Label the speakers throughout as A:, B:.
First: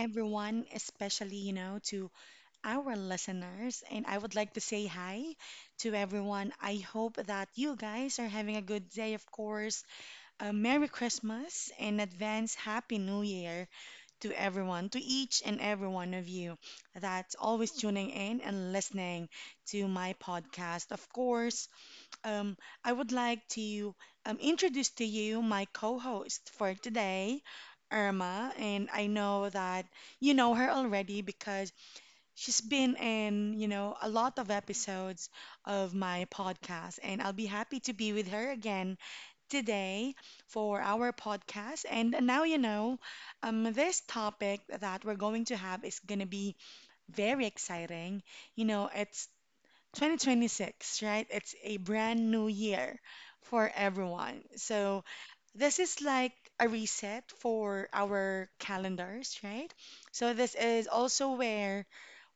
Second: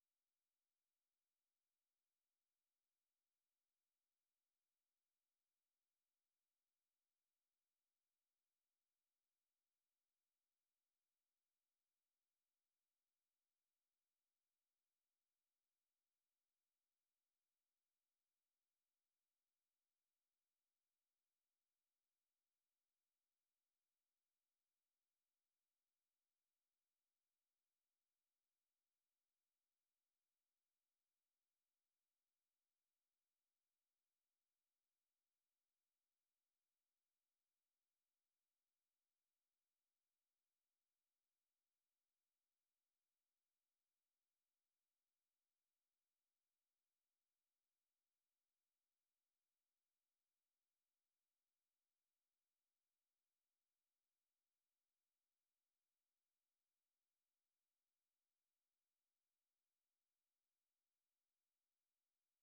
A: everyone, especially, you know, to our listeners. And I would like to say hi to everyone. I hope that you guys are having a good day, of course. A Merry Christmas and advance Happy New Year to everyone, to each and every one of you that's always tuning in and listening to my podcast. Of course, um, I would like to introduce to you my co-host for today, Irma, and I know that you know her already because she's been in, you know, a lot of episodes of my podcast, and I'll be happy to be with her again today for our podcast. And now you know, this topic that we're going to have is gonna be very exciting. You know, it's 2026, right? It's a brand new year for everyone. So, this is like a reset for our calendars, right? So, this is also where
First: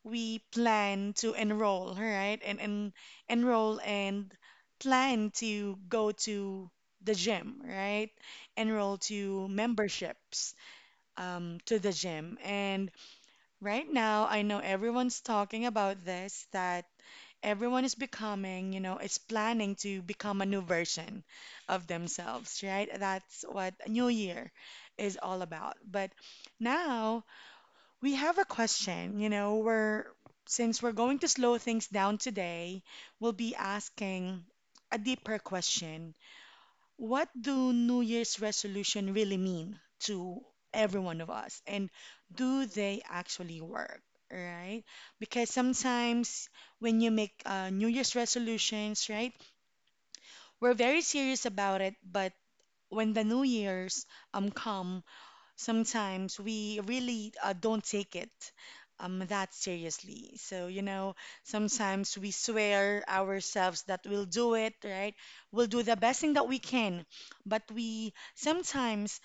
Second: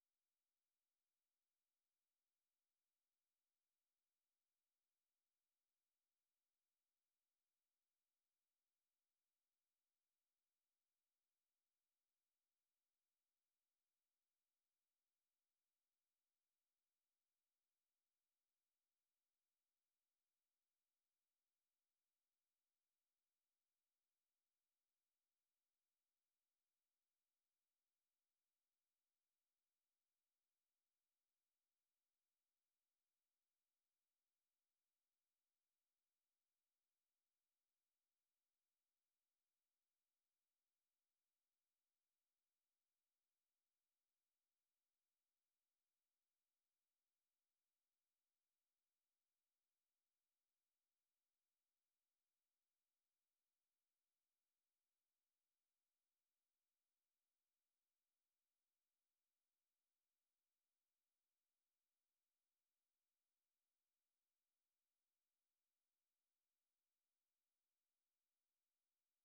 A: we plan to enroll, right? And enroll and plan to go to the gym, right? Enroll to memberships to the gym. And right now, I know everyone's talking about this that everyone is becoming, you know, is planning to become a new version of themselves, right? That's what a new year is all about. But now we have a question, you know, we're since we're going to slow things down today, we'll be asking a deeper question, what do New Year's resolution really mean to every one of us? And do they actually work? Right? Because sometimes when you make New Year's resolutions, right, we're very serious about it, but when the New Year's come, sometimes we really don't take it that seriously. So, you know, sometimes we swear ourselves that we'll do it, right? We'll do the best thing that we can, but we sometimes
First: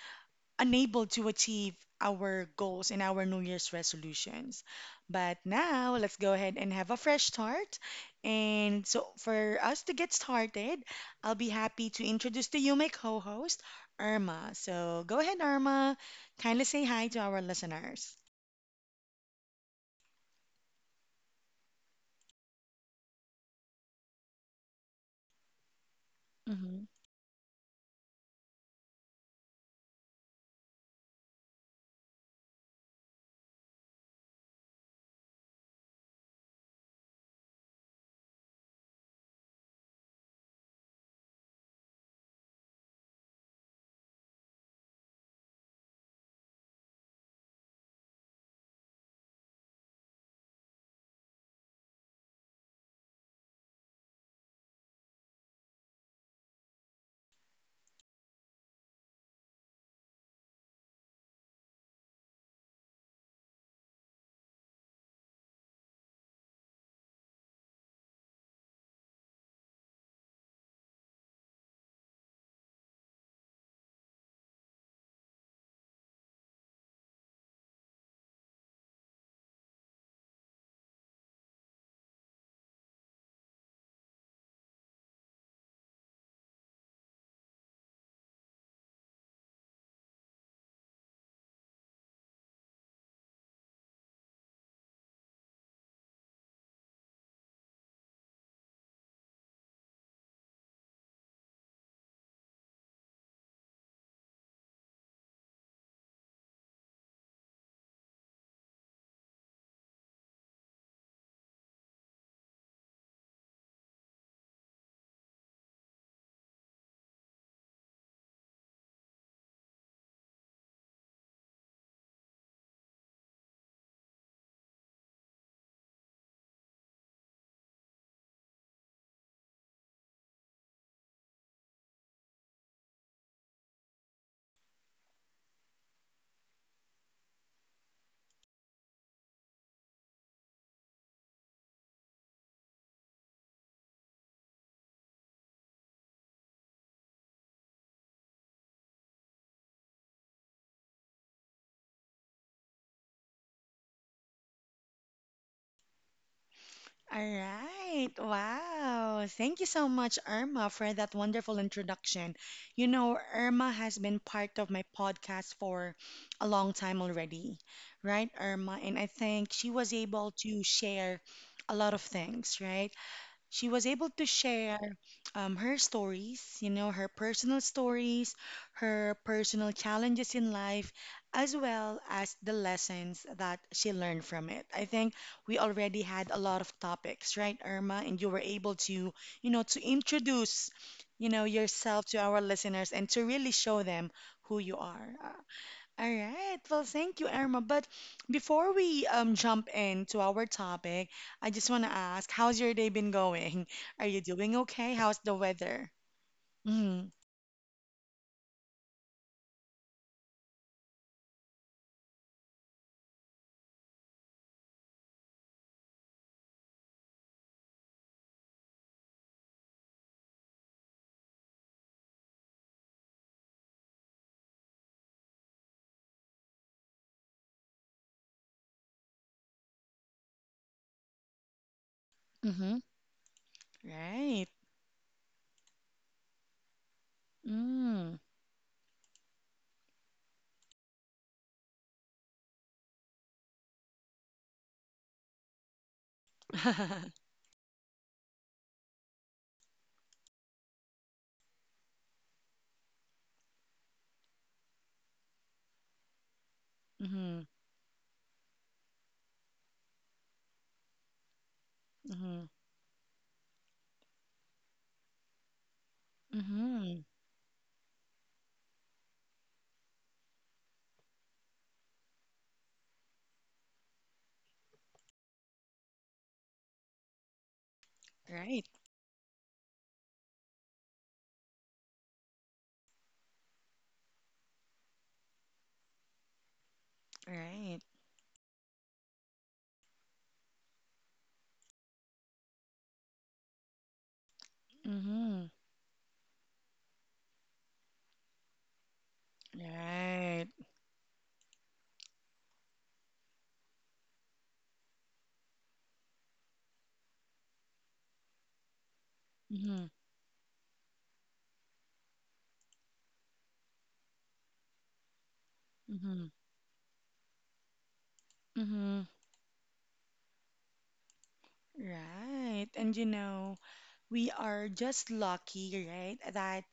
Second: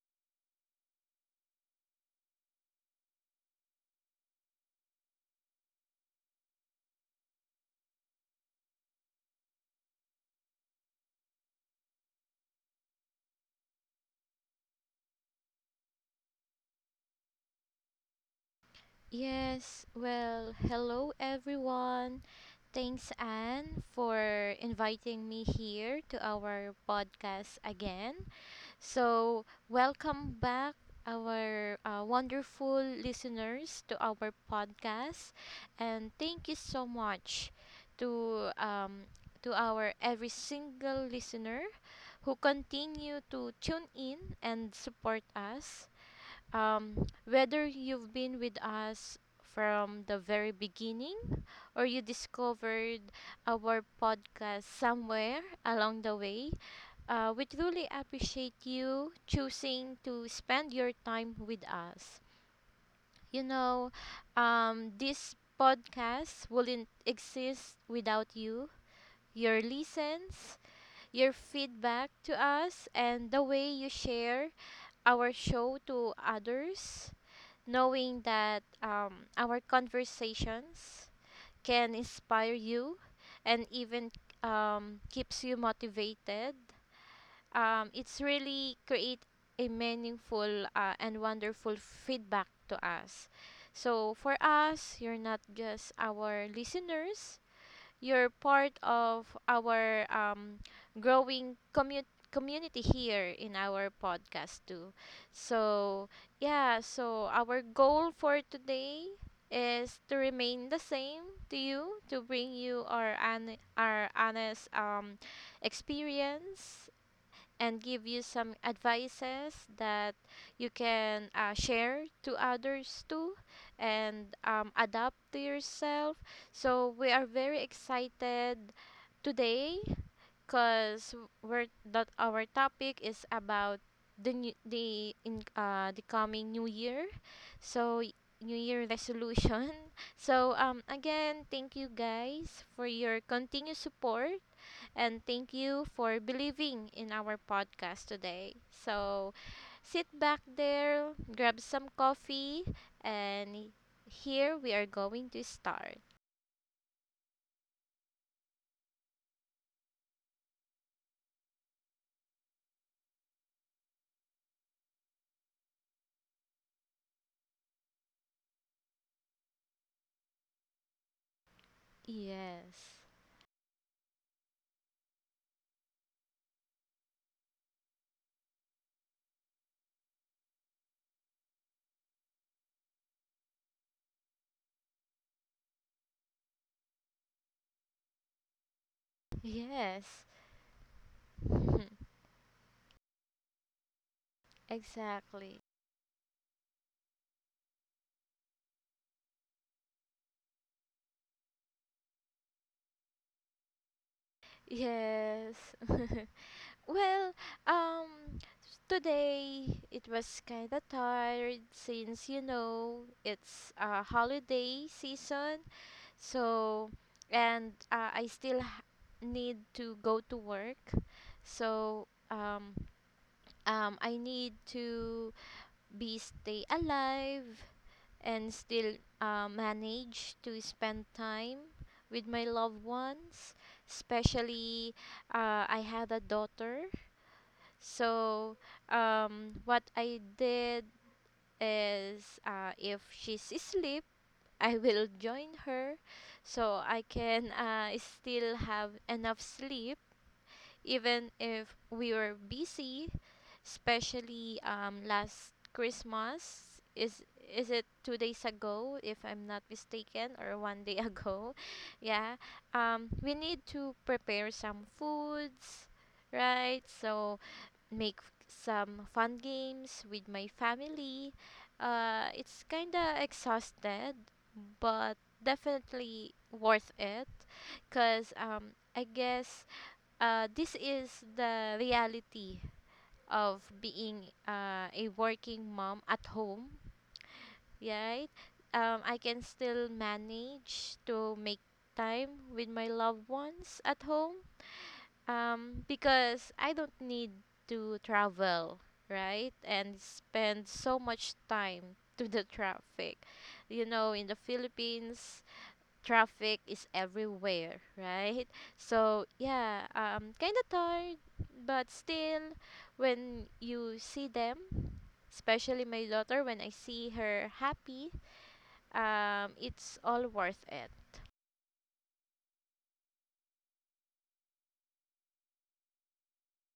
A: unable to achieve our goals and our New Year's resolutions. But now, let's go ahead and have a fresh start. And so, for us to get started, I'll be happy to introduce to you my co host, Irma. So, go ahead, Irma. Kindly say hi to our listeners.
B: Yes, well, hello everyone. Thanks, Anne, for inviting me here to our podcast again. So, welcome back, our wonderful listeners, to our podcast. And thank you so much to, um, to our every single listener who continue to tune in and support us, whether you've been with us from the very beginning or you discovered our podcast somewhere along the way. We truly appreciate you choosing to spend your time with us. You know, this podcast wouldn't exist without you. Your listens, your feedback to us, and the way you share our show to others, knowing that our conversations can inspire you and even keeps you motivated. It's really create a meaningful and wonderful feedback to us. So for us, you're not just our listeners, you're part of our growing community here in our podcast too. So, yeah, so our goal for today is to remain the same to you, to bring you our honest experience and give you some advices that you can share to others too and adapt to yourself. So we are very excited today because we're that our topic is about the coming new year. So new year resolution. So again, thank you guys for your continued support and thank you for believing in our podcast today. So sit back there, grab some coffee, and here we are going to start.
A: All right. Wow. Thank you so much, Irma, for that wonderful introduction. You know, Irma has been part of my podcast for a long time already, right, Irma? And I think she was able to share a lot of things, right?
B: Yes.
A: She was able to share her stories, you know, her personal stories, her personal challenges in life, as well as the lessons that she learned from it. I think we already had a lot of topics, right, Irma? And you were able to, you know, to
B: Yes.
A: introduce, you know, yourself to our listeners and to really show them who you are.
B: Exactly.
A: All right. Well, thank you, Irma. But before we jump into our topic, I just want to ask, how's your day been going? Are you doing okay? How's the
B: Yes.
A: weather? Mm.
B: Well, um today it was kind of tired, since you know it's a holiday season. So, and I still need to go to work. So, I need to be stay alive and still manage to spend time with my
A: Mm-hmm.
B: loved ones.
A: Right.
B: Especially, I had a daughter.
A: Mm.
B: So, what I did is, if she's asleep, I will join her so I can still have enough sleep, even if we were busy, especially last Christmas. Is
A: Mm-hmm.
B: is it 2 days ago, if I'm not mistaken, or one day ago? Yeah.
A: Mm-hmm.
B: We need to prepare some foods, right?
A: Mm-hmm.
B: So some fun games with my family. It's kinda exhausted, but definitely worth it. Cause
A: Right.
B: I guess this is the reality of being a working mom at home,
A: Right.
B: right? I can still manage to make time with my loved ones at home,
A: Mm-hmm.
B: because I don't need to travel, right? And
A: Right.
B: spend so much time to the traffic. You know, in the Philippines, traffic is everywhere, right? So, yeah,
A: Mm-hmm.
B: kind of tired, but still, when you see them, especially my
A: Mm-hmm.
B: daughter, when I see her happy,
A: Mm-hmm.
B: it's all worth it.
A: Right. And you know, we are just lucky, right? That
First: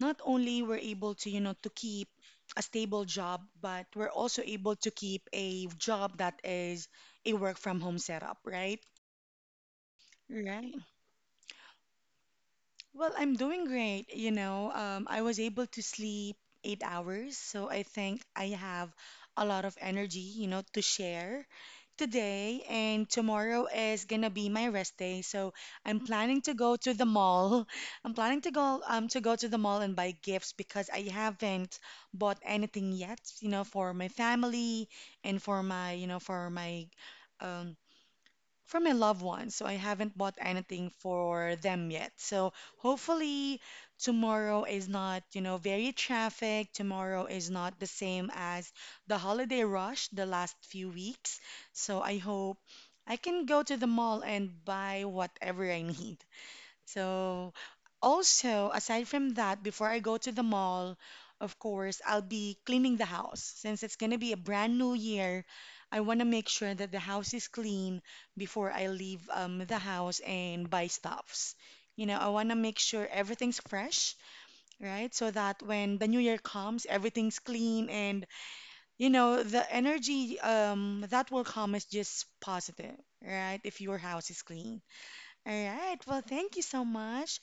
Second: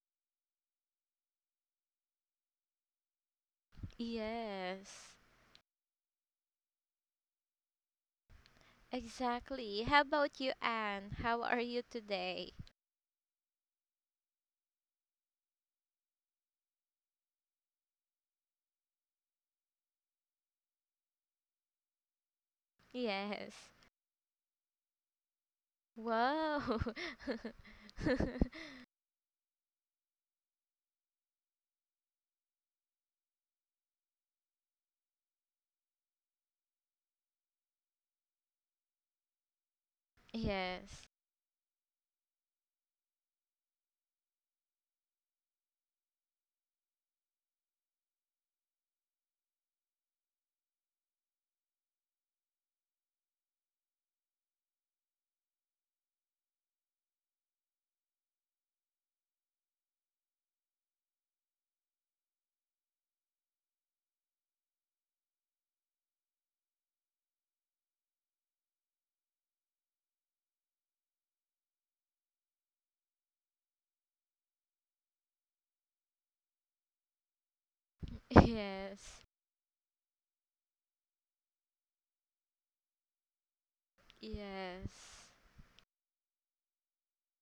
A: not only we're able to, you know, to keep a stable job, but we're also able to
B: Yes.
A: keep a job that is a work from home setup, right?
B: Exactly. How about you,
A: Right.
B: Anne? How are you today?
A: Well, I'm doing great. You know, I was able to sleep 8 hours, so I think I have a lot of energy, you know, to share today. And
B: Yes.
A: tomorrow is gonna be my rest day, so I'm planning to
B: Wow.
A: go to the mall. I'm planning to go to go to the mall and buy gifts because I haven't bought anything yet, you know, for my family and for my, you know, for my um from my loved ones. So I haven't bought anything
B: Yes.
A: for them yet. So hopefully tomorrow is not, you know, very traffic. Tomorrow is not the same as the holiday rush the last few weeks. So I hope I can go to the mall and buy whatever I need. So, also, aside from that, before I go to the mall, of course, I'll be cleaning the house. Since it's going to be a brand new year, I want to make sure that the house is clean before I leave the house and buy stuffs. You know, I want to make sure everything's fresh, right? So that when the new year comes, everything's clean and, you
B: Yes.
A: know, the energy that will come is just positive, right? If your house is clean.
B: Yes.
A: All right. Well, thank you so much,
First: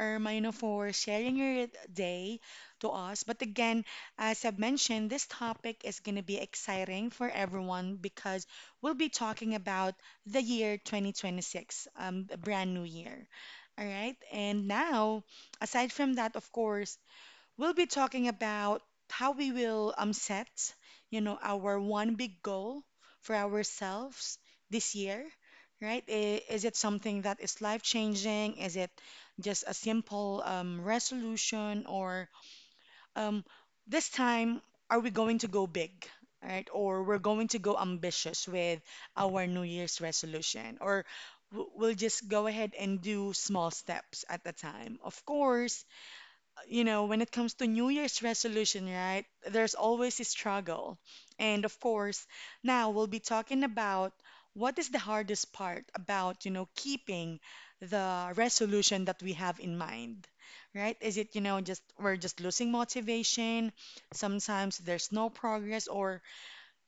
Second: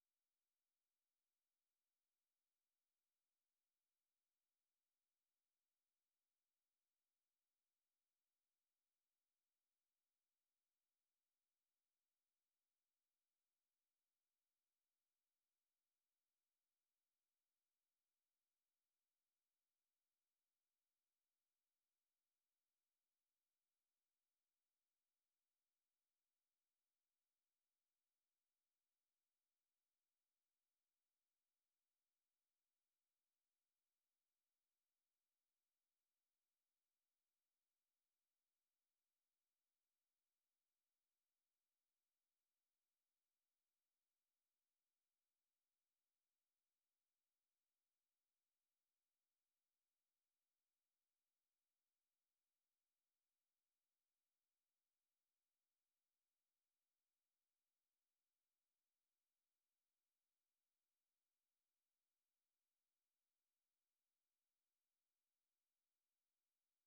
A: Ermino, for sharing your day to us. But again, as I've mentioned, this topic is going to be exciting for everyone because we'll be talking about the year 2026, a brand new year. All right. And now, aside from that, of course, we'll be talking about how we will set, you know, our one big goal for ourselves this year, right? Is it something that is life-changing? Is it just a simple resolution? Or um, this time, are we going to go big, right? Or we're going to go ambitious with our New Year's resolution? Or we'll just go ahead and do small steps at a time. Of course, you know, when it comes to New Year's resolution, right, there's always a struggle. And of course, now we'll be talking about what is the hardest part about, you know, keeping the resolution that we have in mind, right? Is it, you know, just we're just losing motivation, sometimes there's no progress, or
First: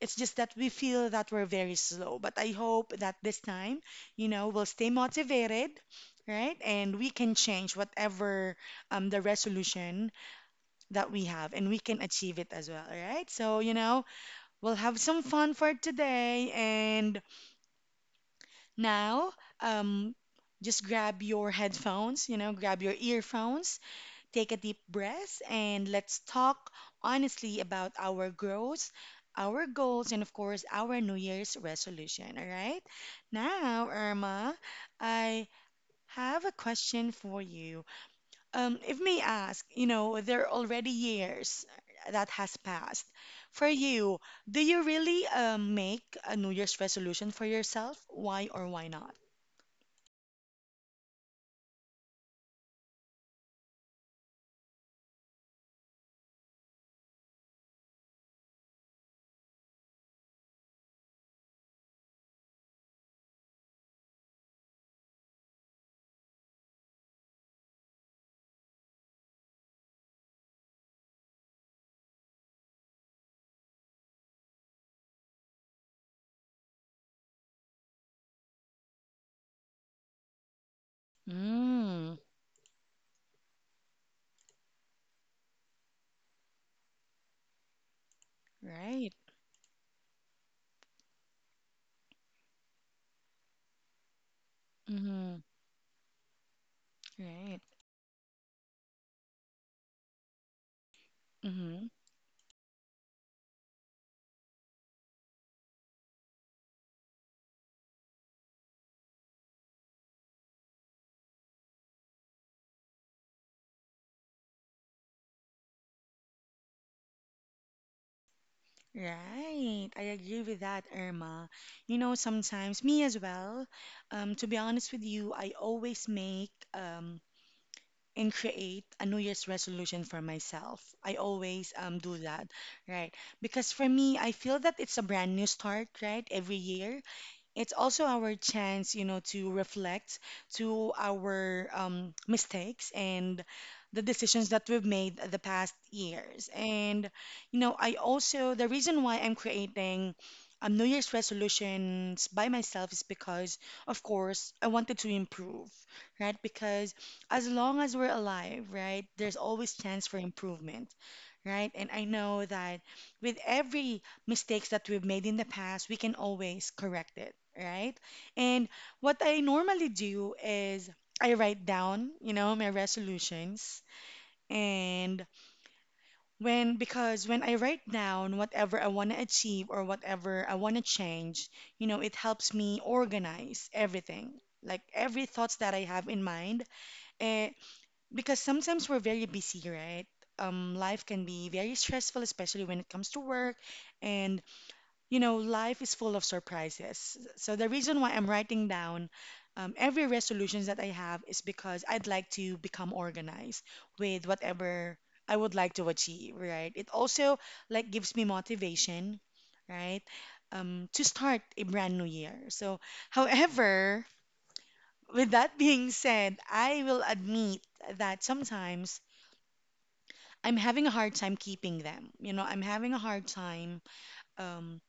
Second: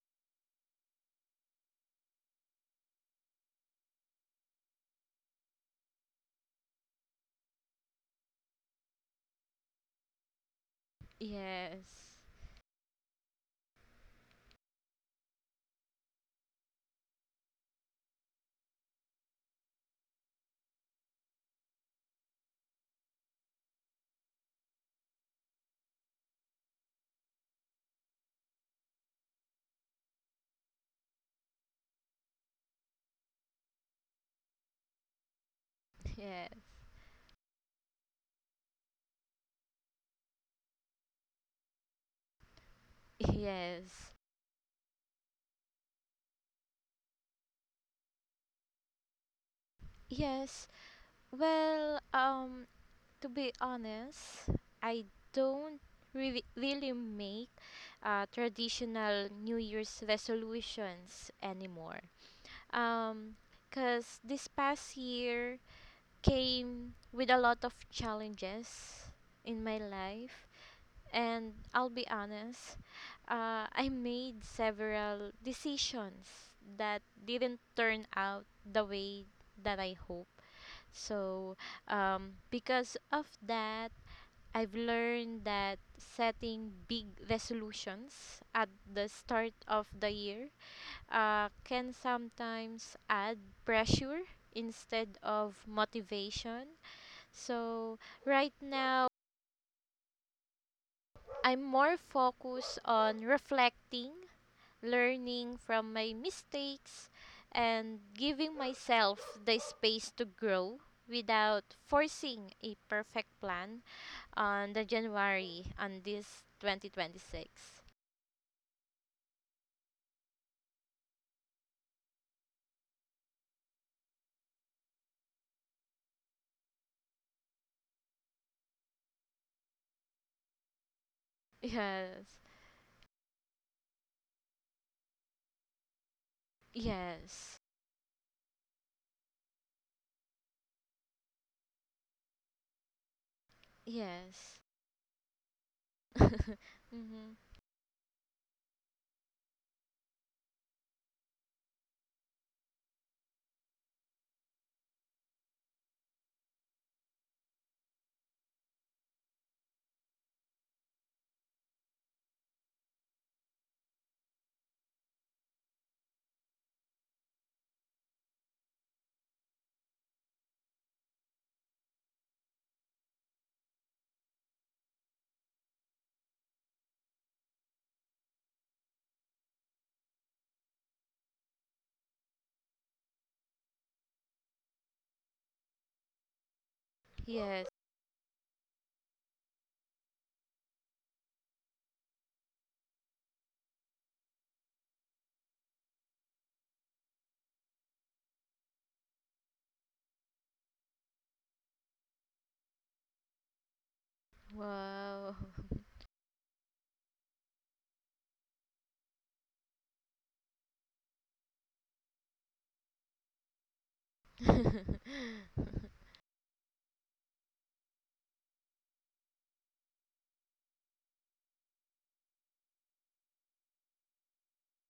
A: it's just that we feel that we're very slow. But I hope that this time, you know, we'll stay motivated, right? And we can change whatever the resolution that we have and we can
B: Yes.
A: achieve it as well, right? So, you know, we'll have some fun for today. And now, um, just grab your headphones, you know, grab your earphones. Take a deep breath and let's talk honestly about our growth, our goals, and of course, our New Year's resolution. All right. Now, Irma, I have a
B: Yes.
A: question for you. If may ask, you know, there are already years that has passed. For
B: Yes.
A: you, do you really make a New Year's resolution for yourself? Why or why not?
B: Yes. Well, to be honest, I don't really make traditional New Year's resolutions anymore. Um, because this past year came with a lot of challenges in my life. And I'll be honest, I made several decisions that didn't turn out the way that I hoped. So,
A: Mm,
B: because of that, I've learned that setting big resolutions at the
A: right.
B: start of the year can sometimes add pressure instead
A: Mm-hmm,
B: of motivation.
A: right.
B: So, right now, I'm
A: Mm-hmm.
B: more focused on reflecting, learning from my mistakes, and giving myself the space to grow without forcing a perfect plan on the January, on this 2026.
A: Right, I agree with that, Irma. You know, sometimes me as well. To be honest with you, I always make and create a New Year's resolution for myself. I always do
B: Yes.
A: that, right? Because for me, I feel that it's a brand new start, right? Every year,
B: Yes.
A: it's also our chance, you know, to reflect to our mistakes and the decisions
B: Yes.
A: that we've made the past years. And,
B: Hmm.
A: you know, I also, the reason why I'm creating New Year's resolutions by myself is because, of course, I wanted to improve, right? Because as long as we're alive, right, there's always chance for improvement, right? And I know that with every mistakes that we've made in the past, we can always correct it, right? And what I normally do is I write down, you know, my resolutions. And when, because when I write down whatever I want to achieve or whatever I want to change, you know, it helps me organize everything. Like every thoughts that I have in mind, eh,
B: Yes.
A: because sometimes we're very busy, right? Life can be very stressful, especially when it comes to work, and you know, life is full of surprises. So the reason why I'm writing down every resolutions that I have is because I'd like to become organized with whatever
B: Wow.
A: I would like to achieve, right? It also like gives me motivation, right? To start a brand new year. So, however, with that being said, I will admit that sometimes I'm having a hard time keeping them. You know, I'm having a hard time um,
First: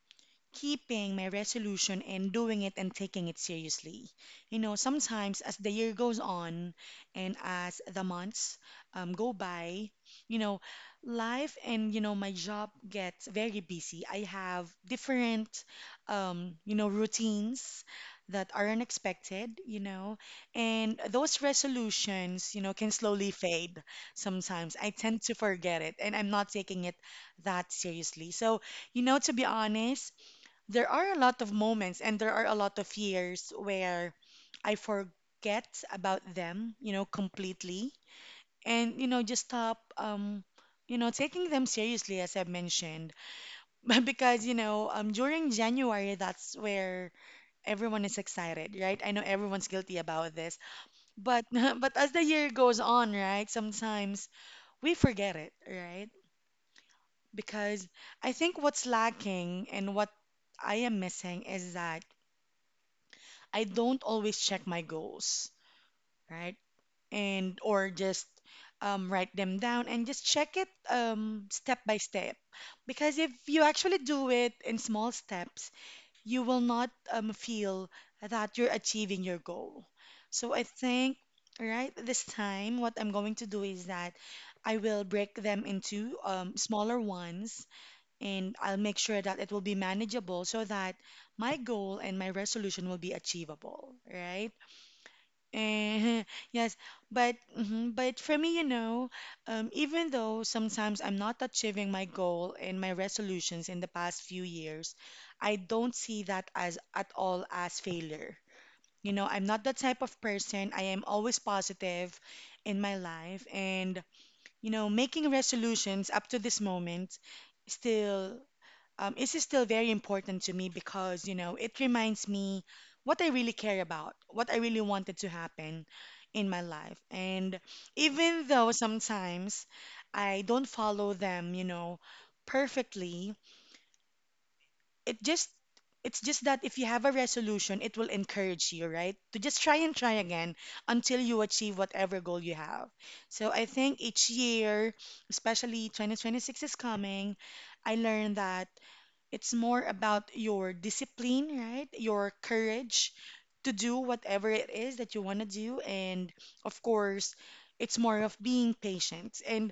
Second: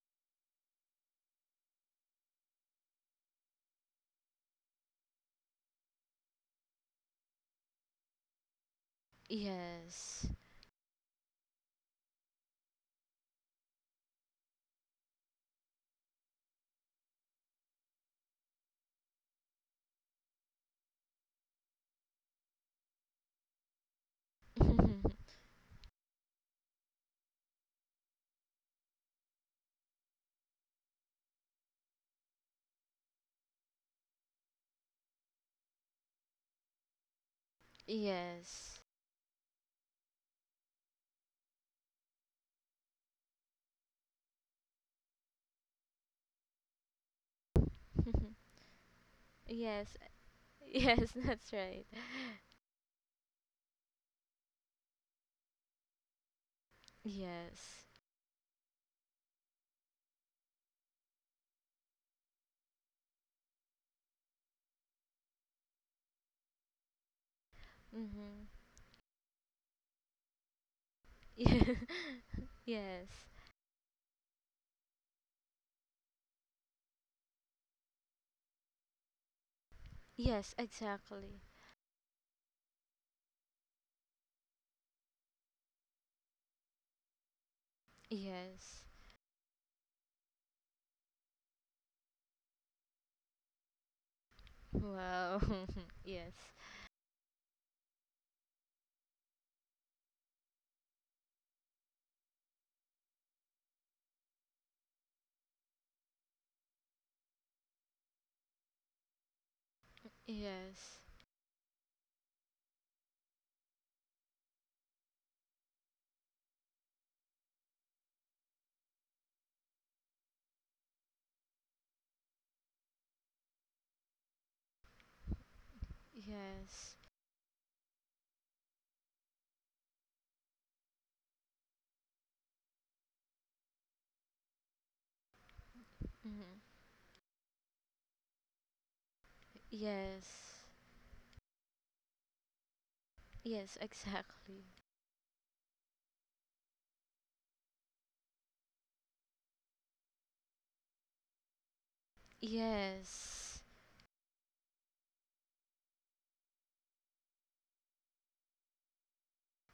A: keeping my resolution and doing it and taking it seriously. You know, sometimes as the year goes on and as the months go by,
B: Yes.
A: you know, life and, you know, my job gets very busy. I have different, you know, routines that are unexpected, you know, and those resolutions, you know, can slowly fade sometimes. I tend to forget it and I'm not taking it that seriously. So, you know, to be honest, there are a lot of moments and there are a lot of years where I forget about them, you know, completely.
B: Yes.
A: And, you know, just stop, you know, taking them seriously, as I mentioned. But because, you know, during January, that's where everyone is excited, right? I know everyone's
B: Yes.
A: guilty about this.
B: Yes,
A: But,
B: that's right.
A: but as the year goes on, right, sometimes we forget it, right?
B: Yes.
A: Because I think what's lacking and what I am missing is that I don't always check my goals, right? And or just
B: Mhm.
A: write them down and just check it
B: Yeah.
A: step by step.
B: Yes.
A: Because if you actually do it in small steps, you will not feel that you're achieving your goal.
B: Yes,
A: So I think,
B: exactly.
A: right, this time what I'm going to do is that I will break them into smaller ones and I'll
B: Yes.
A: make sure that it will be manageable so that my goal and my resolution will be achievable, right?
B: Wow.
A: Eh,
B: Yes.
A: yes, but for me, even though sometimes I'm not achieving my goal and my resolutions in the past few years, I don't see that as at all as failure. You know, I'm not that type of person. I
B: Yes.
A: am always positive in my life, and making resolutions up to this moment still is still very important to me because, it reminds me what I really care about, what I really wanted to happen in my
B: Yes.
A: life. And even though sometimes I don't follow them, perfectly, it just it's just
B: Mhm.
A: that if you have a resolution, it will encourage you, right? To just try and try
B: Yes.
A: again until you achieve whatever goal you have. So I
B: Yes,
A: think each
B: exactly.
A: year, especially 2026 is coming, I learned that it's more about your discipline, right? Your courage
B: Yes.
A: to do whatever it is that you want to do. And of course, it's more of being patient and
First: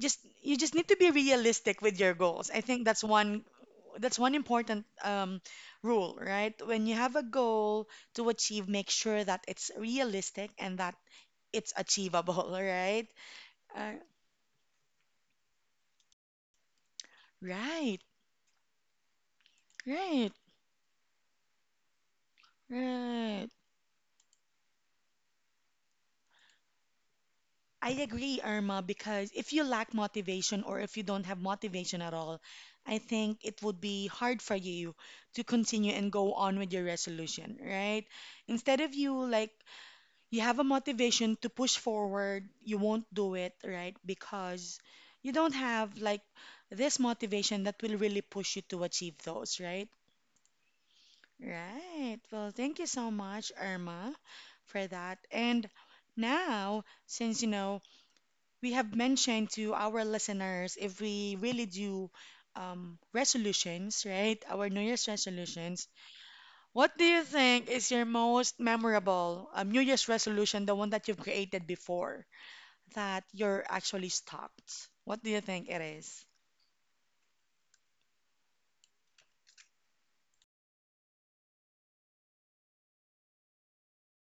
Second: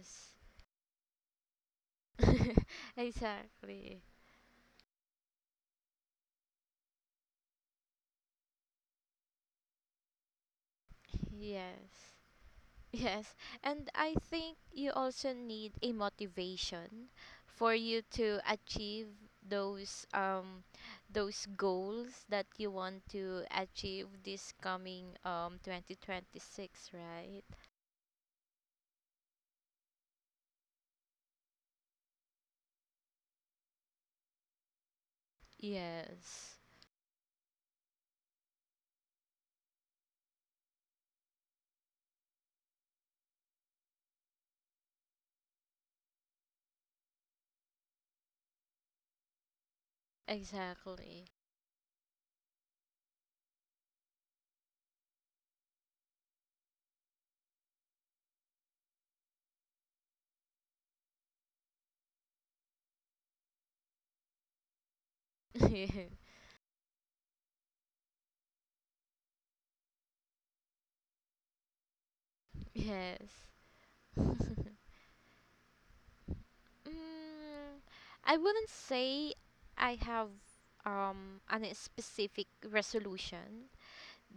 A: just you just need to be realistic with your goals. I think that's one
B: Exactly.
A: that's one important rule, right? When you have a goal to achieve, make sure that it's realistic and that it's
B: Yes.
A: achievable, right?
B: Yes, and
A: Uh,
B: I think you also need a motivation for
A: right,
B: you to achieve those
A: right,
B: um those goals that you want to
A: right.
B: achieve this coming 2026, right?
A: I agree, Irma, because if you lack motivation or if you don't have motivation at all, I think it would be hard for you to continue and go
B: Yes.
A: on with your resolution, right? Instead of you like you have a motivation to push forward, you won't do it, right? Because you don't have like this motivation that will really push you to achieve those, right?
B: Exactly.
A: Right. Well, thank you so much, Irma, for that. And now, since we have mentioned to our listeners if we really do resolutions, right? Our New Year's resolutions. What do you think is your most memorable New Year's resolution, the one that you've created before
B: Yes.
A: that you're actually stopped? What do you think it is?
B: Mm, I wouldn't say I have an specific resolution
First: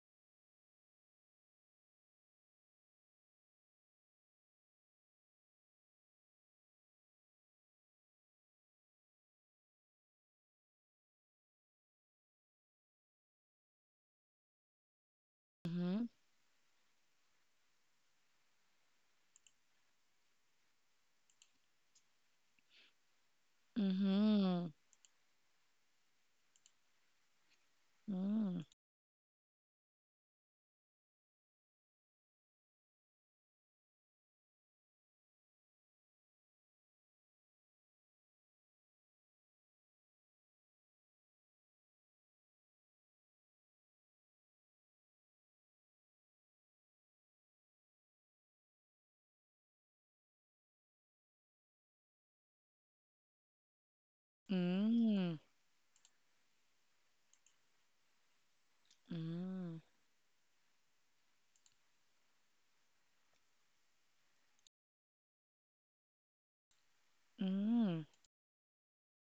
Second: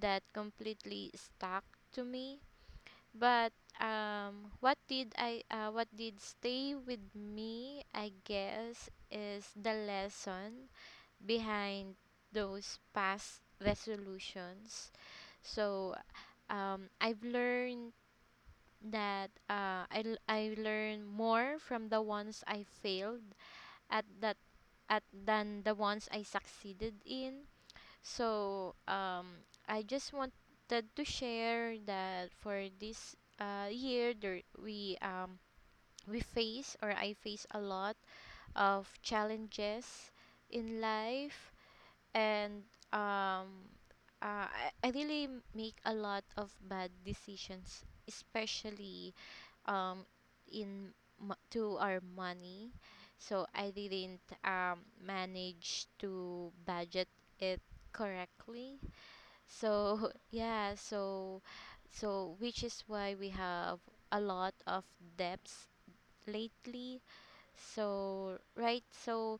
B: that completely stuck to me. But what did stay with me, I guess, is the lesson behind those past resolutions. So,
A: Mm-hmm.
B: I've learned that I learn more from the ones I failed at that
A: Mm-hmm.
B: at than the ones I succeeded in.
A: Mm.
B: So, I just wanted to share that for this year, there, we face or I face a lot of challenges in life, and um, I really make a lot of bad decisions, especially um, in to our money. So I didn't
A: Mm.
B: manage to budget it correctly,
A: Mm.
B: so yeah, so which is why we have a lot of debts lately.
A: Mm.
B: So right, so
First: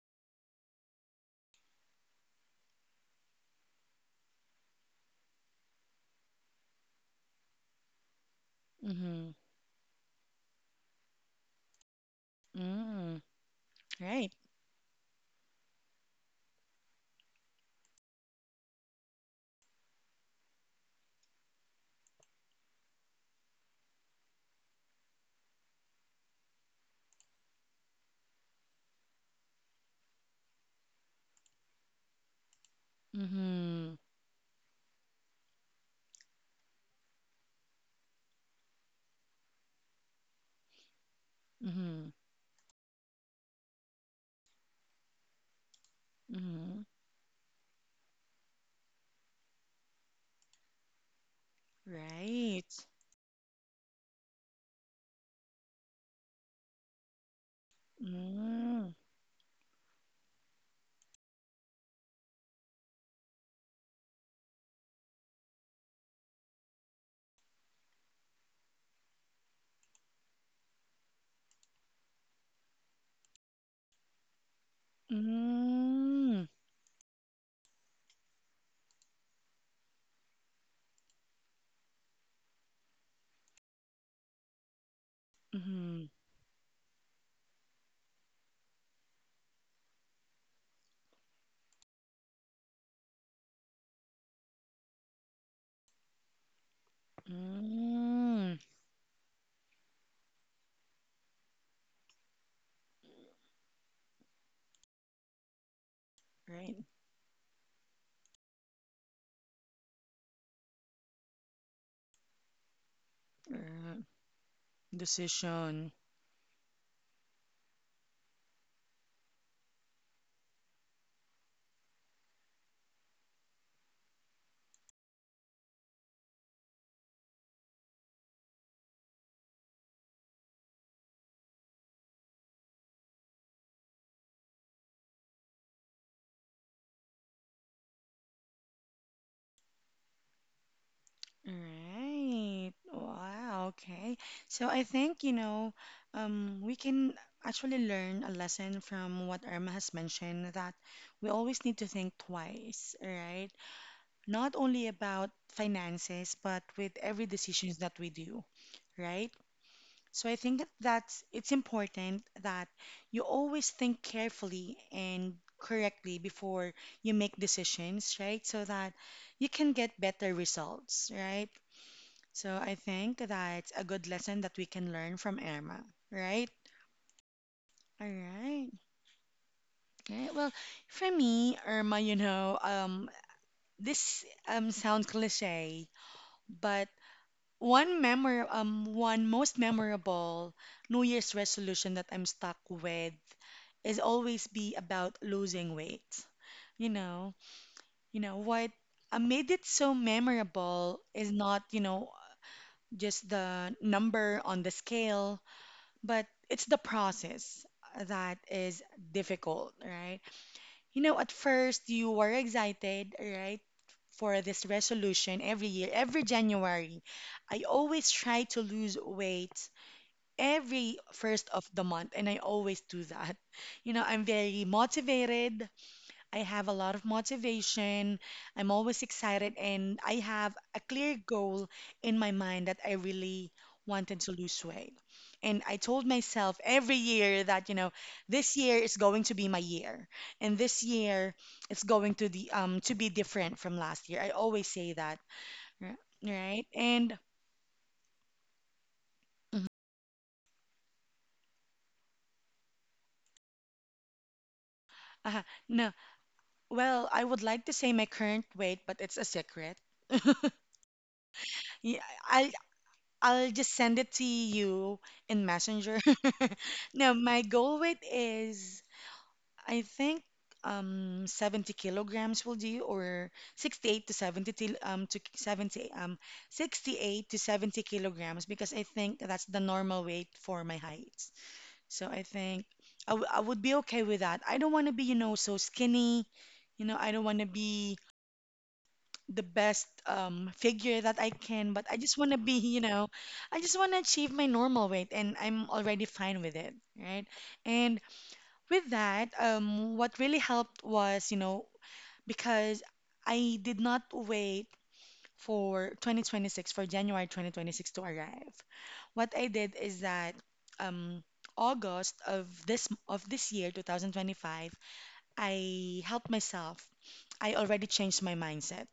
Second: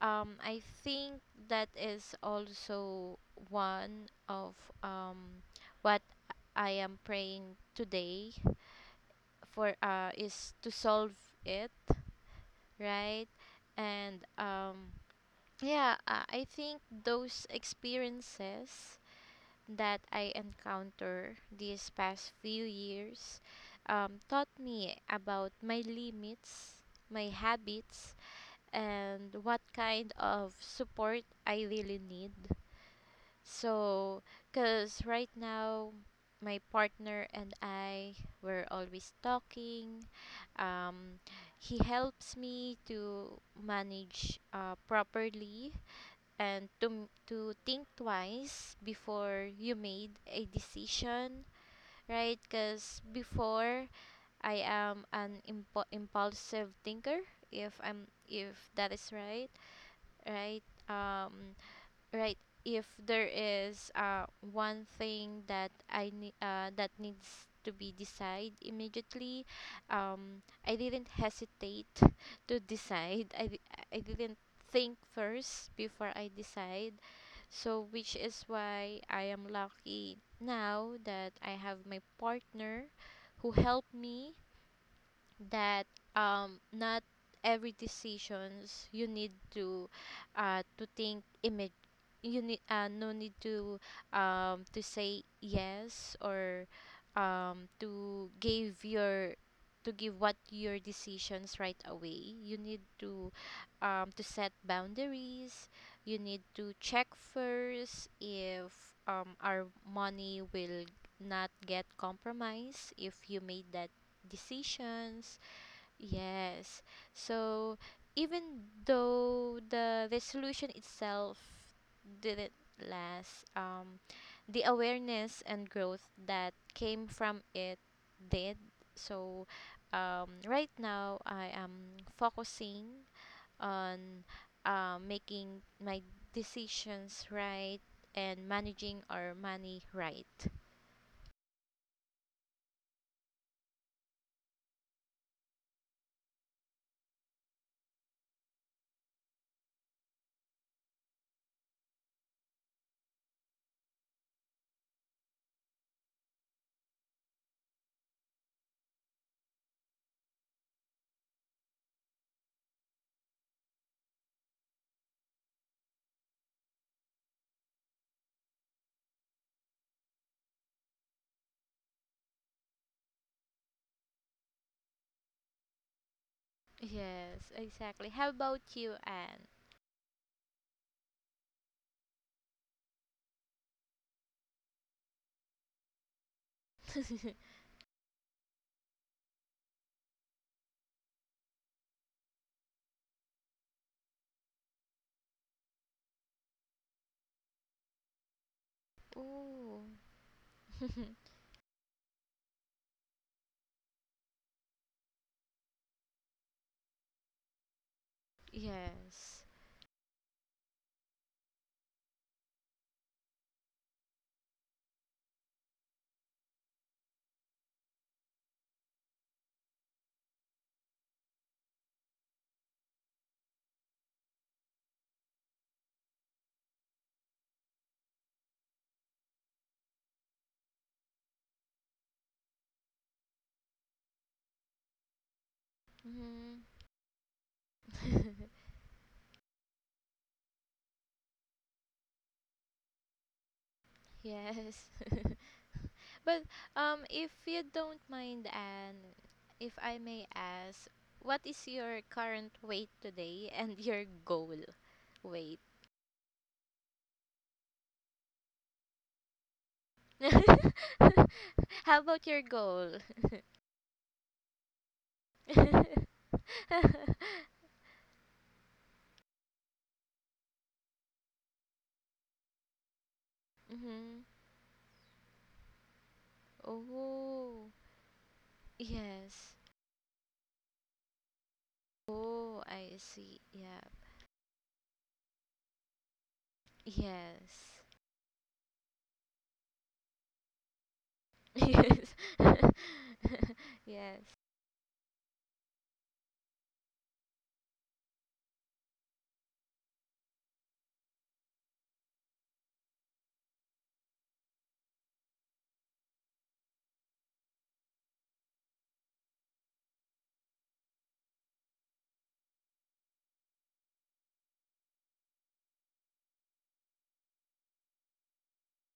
B: I think that is also one of um what I am praying today
A: Mm.
B: for, is to solve it,
A: Mm.
B: right? And
A: Right.
B: yeah, I think those experiences that I encounter these past few years taught me about my limits, my habits, and what kind of support I really need.
A: Mm-hmm.
B: So, because right now, my partner and I were always talking. Um, he
A: Mm-hmm.
B: helps me to manage properly, and
A: Mm-hmm.
B: to to think twice before you made a decision, right?
A: Right.
B: Because before, I am an impulsive thinker, if I'm, if that
A: Mm.
B: is right, right um right. If there is one thing that I need, that needs to be decided immediately, um I didn't hesitate to decide. I I didn't think first before I
A: Mm,
B: decide. So, which is why I am lucky now that I have my partner who helped me that
A: mm,
B: not every decisions you need to to think image. You need, no need to say yes, or um to
A: mm.
B: give your to give what your decisions right away. You need to set boundaries. You need to
A: Right.
B: check first if our money will not get compromised if you made that
A: Uh,
B: decisions.
A: decision.
B: Yes. So even though the resolution itself didn't last, the awareness and growth that came from it did. So, right now I am focusing on making my decisions right and managing our money right.
A: Right. Wow. Okay. So I think, we can actually learn a lesson from what Irma has mentioned that we always need to think twice, right? Not only about finances, but with every decisions that we do, right? So I think that's it's important that you always think carefully and correctly before you make decisions, right? So that you can get better results, right? So I think that's a good lesson that we can learn from Irma, right?
B: Yes, exactly.
A: All
B: How about
A: right.
B: you, Anne?
A: All right. Well, for me, Irma, this sounds cliche, but one most memorable New Year's resolution that I'm stuck with is always be about losing weight. You know, you know what made it
B: Ooh.
A: so memorable is not, just the number on the scale, but it's the process that is
B: Yes.
A: difficult, right? You know, at first you were excited, right? For this resolution every year, every January, I always try to lose weight every first of the month, and I always do that. You know, I'm very motivated. I have a lot of motivation. I'm always excited, and I have a clear goal in my mind that I really wanted to lose weight. And I told myself
B: Hmm.
A: every year that, this year is going to be my year, and this year it's going to be different from last year. I always
B: Yes.
A: say that, r-
B: But
A: right? And
B: if you don't mind, and if I may ask, what is your current weight today and your goal
A: uh,
B: weight?
A: no, well, I would like to say my current weight, but it's a secret.
B: How
A: Yeah,
B: about your
A: I
B: goal?
A: I'll just send it to you in Messenger.
B: Mhm.
A: No, my goal weight is I think 70 kilograms will do or 68 to 70 til- um to 70 um 68 to
B: Oh.
A: 70 kilograms because I think that's
B: Yes.
A: the normal weight for my height. So I
B: Oh,
A: think
B: I
A: I, w
B: see.
A: I would be
B: Yeah.
A: okay with that. I don't want to be, so skinny. You know, I don't want to
B: Yes.
A: be the best figure that I can, but I
B: Yes.
A: just want to be, I just want to
B: Yes.
A: achieve my normal weight, and I'm already fine with it, right? And with that, what really helped was, because I did not wait for 2026, for January 2026 to arrive. What I did is that um, August of this year, 2025, I helped myself. I already changed my mindset.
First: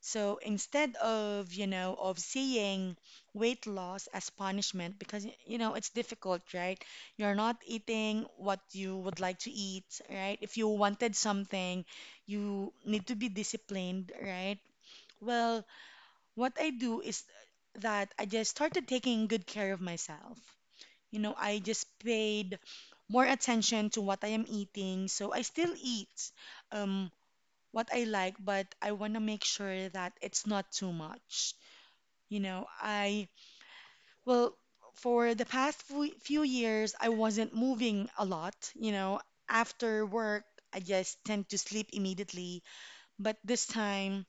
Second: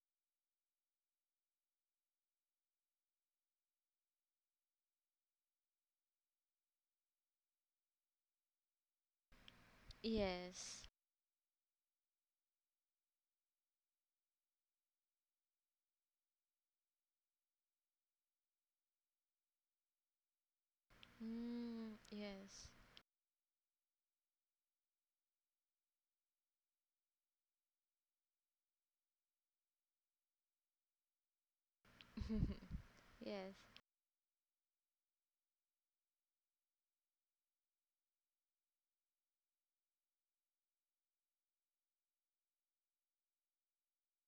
A: So instead of seeing weight loss as punishment, because, it's difficult, right? You're not eating what you would like to eat, right? If you
B: Yes.
A: wanted something, you need to be disciplined, right? Well, what I do is that I just started taking good care of myself. You know, I just
B: Mm,
A: paid
B: yes.
A: more attention to what I am eating. So I still eat. Um, what I like, but I want to make sure that it's not too much. You know, I,
B: Yes.
A: well, for the past few years, I wasn't moving a lot. You know, after work, I just tend to sleep immediately. But this time,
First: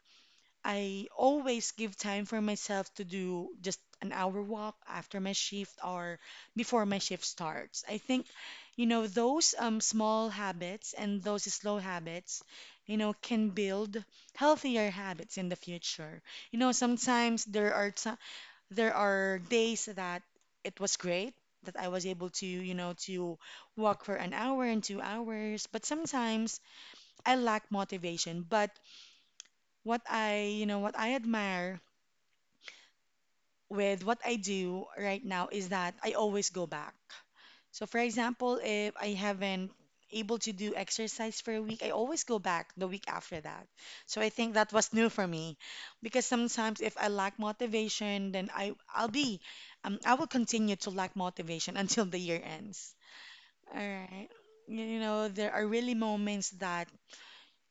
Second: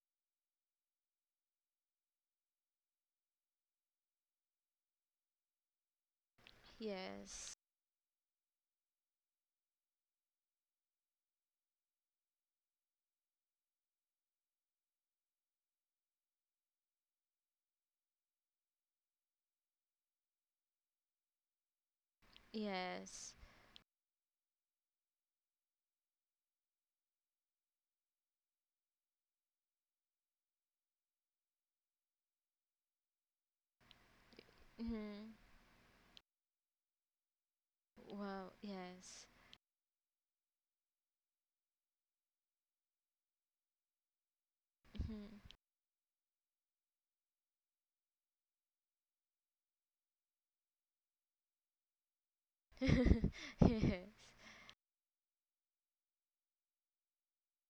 A: I always give time for myself to do just an hour walk after my shift or before my shift
B: Yes.
A: starts. I think, those small habits and those slow habits, can build healthier habits in the future. You know, sometimes there are days that it was great that I was able to, you know,
B: Yes.
A: to walk for an hour and 2 hours, but sometimes I lack motivation. But what I admire with what I do right
B: Mm.
A: now is that I always go back. So for
B: Wow.
A: example, if I
B: Yes.
A: haven't able to do exercise for a week, I always go back the week after that. So I think that was new for
B: Mm.
A: me because sometimes if I lack motivation, then I I'll be I will continue to lack motivation until the year ends. All
B: Yes.
A: right. You know, there are really moments that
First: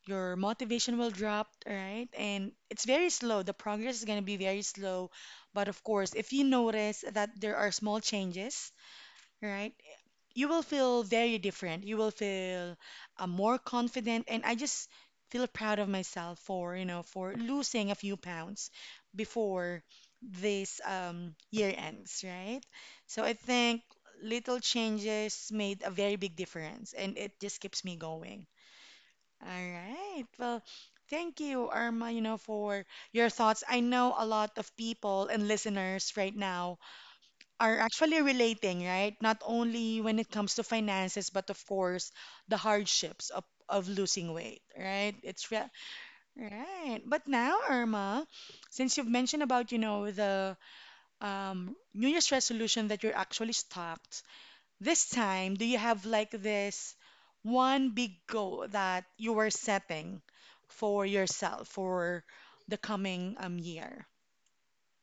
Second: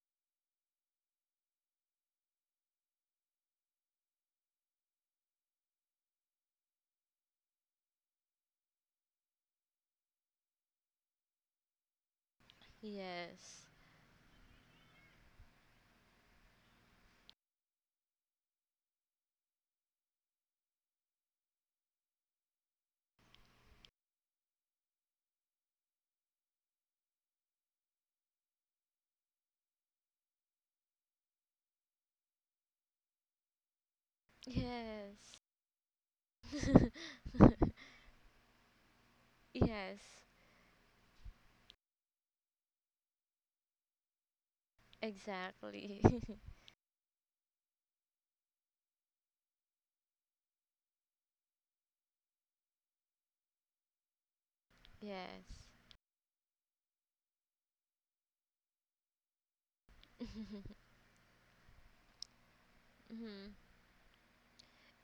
A: your motivation will drop, right? And it's very slow. The progress is going to be very slow. But of course, if you notice that there are small changes, right? You will feel very different. You will feel more
B: Yes.
A: confident. And I just feel proud of myself for losing a few pounds before this year ends, right? So I think little changes made a very big difference and it just keeps me going. All right. Well, thank you, Irma, for your thoughts. I know a lot of people
B: Yes.
A: and listeners right now are actually relating, right? Not
B: Yes.
A: only when it comes to finances, but of course, the hardships of losing weight, right? It's re
B: Exactly.
A: Right. But now, Irma, since you've mentioned about, the New Year's resolution that you're actually stopped, this time, do
B: Yes.
A: you have like this one big goal that you were setting for yourself for the coming
B: Mhm.
A: year?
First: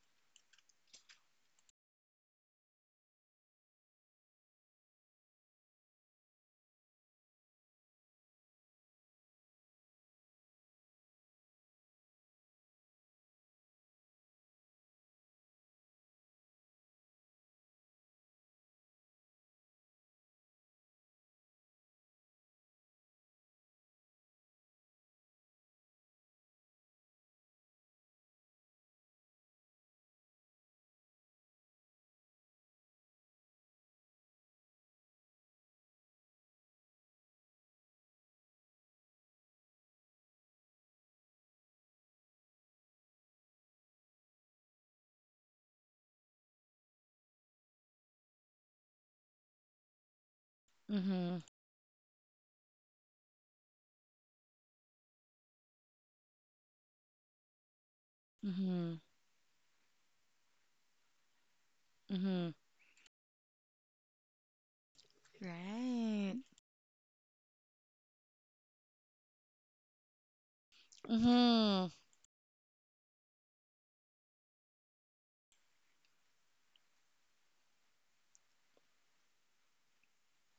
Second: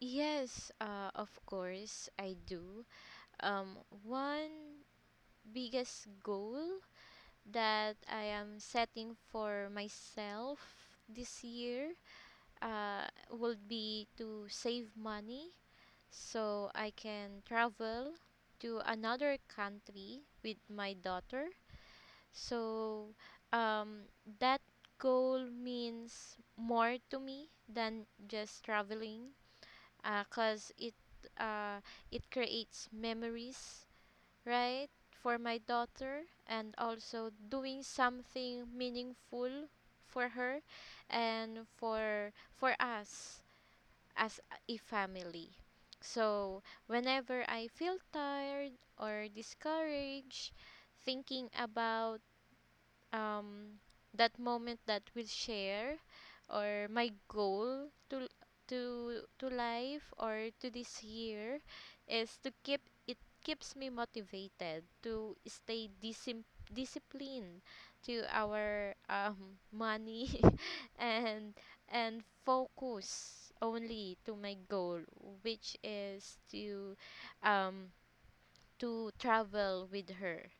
B: Yes, of course I do. Um, One biggest goal that I am setting for myself this year would be to save money so I can travel to another country with my daughter. So, um, that goal means more to me than just traveling, because it, uh, it creates memories, right? For my daughter, and also doing something meaningful for her and for us as a family. So, whenever I feel tired or discouraged,
A: Mm-hmm.
B: thinking about um that moment that we'll share, or my goal
A: Mm-hmm.
B: to life or to this year, is
A: Mm-hmm.
B: to keep it keeps me motivated to stay
A: Right.
B: disciplined to our money and
A: Mm-hmm.
B: focus only to my goal, which is um to travel with her.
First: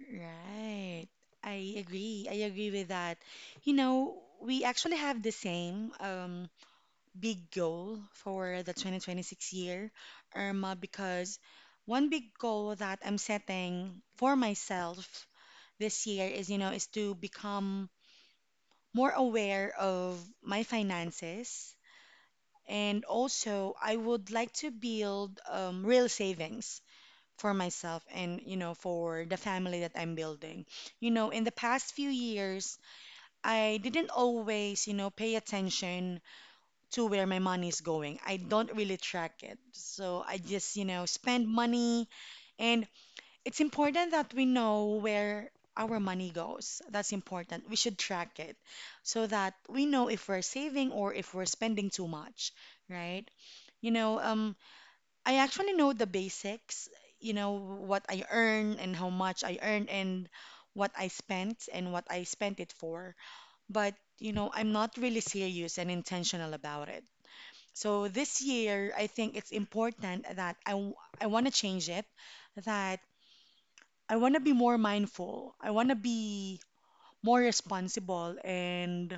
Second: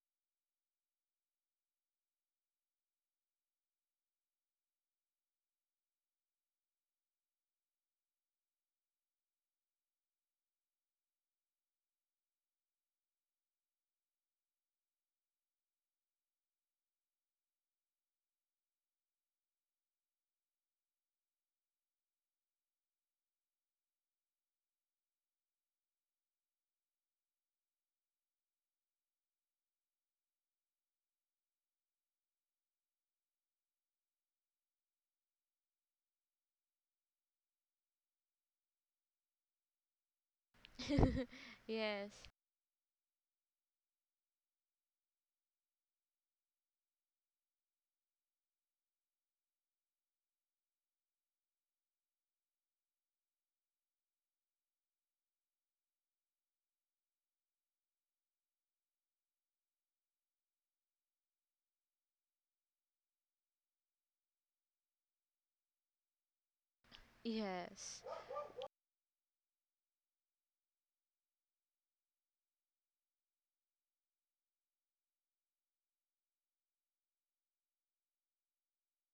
A: Right. I agree. I agree with that. You know, we actually have the same big goal for the 2026 year, Irma, because one big goal that I'm setting for myself this year is to become more aware of my finances. And also, I would like to build real savings for myself and, for the family that I'm building. You know, in the past few years, I didn't always, pay attention to where my money is going. I don't really track it. So I just, spend money
B: Yes.
A: and it's important that we know where our money goes. That's important. We should track it so that we know if we're saving or if we're spending too much, right? You know, um, I actually know the basics, what I earn and how much I earn and what I spent and what I spent it for. But, I'm not really serious and intentional about it.
B: Yes.
A: So this year, I think it's important that I want to change it, that I want to be more mindful. I want to be more responsible and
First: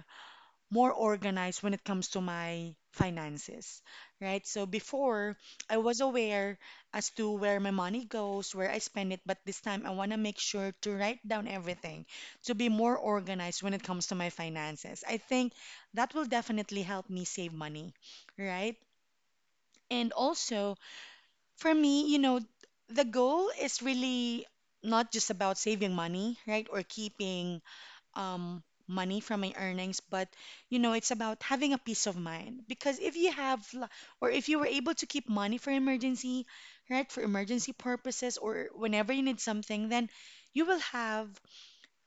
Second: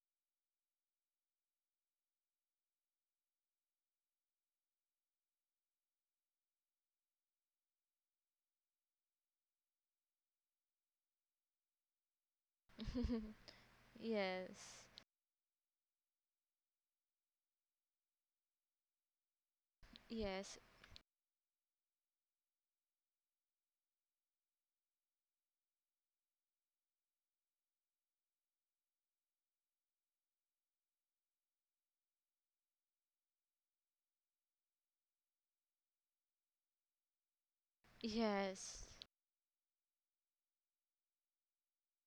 A: more organized when it comes to my finances, right? So before, I was aware as to where my money goes, where I spend it, but this time I want to make sure to write down everything to be more organized when it comes to my
B: Yes.
A: finances. I think that will definitely help me save money, right? And
B: Yes.
A: also, for me, you know, the goal is really not just about saving money, right? Or keeping money from my earnings, but, you know, it's about having a peace of mind. Because if you have, or if you were able to keep money for emergency, right? For emergency purposes or
B: Yes.
A: whenever you need something, then you will have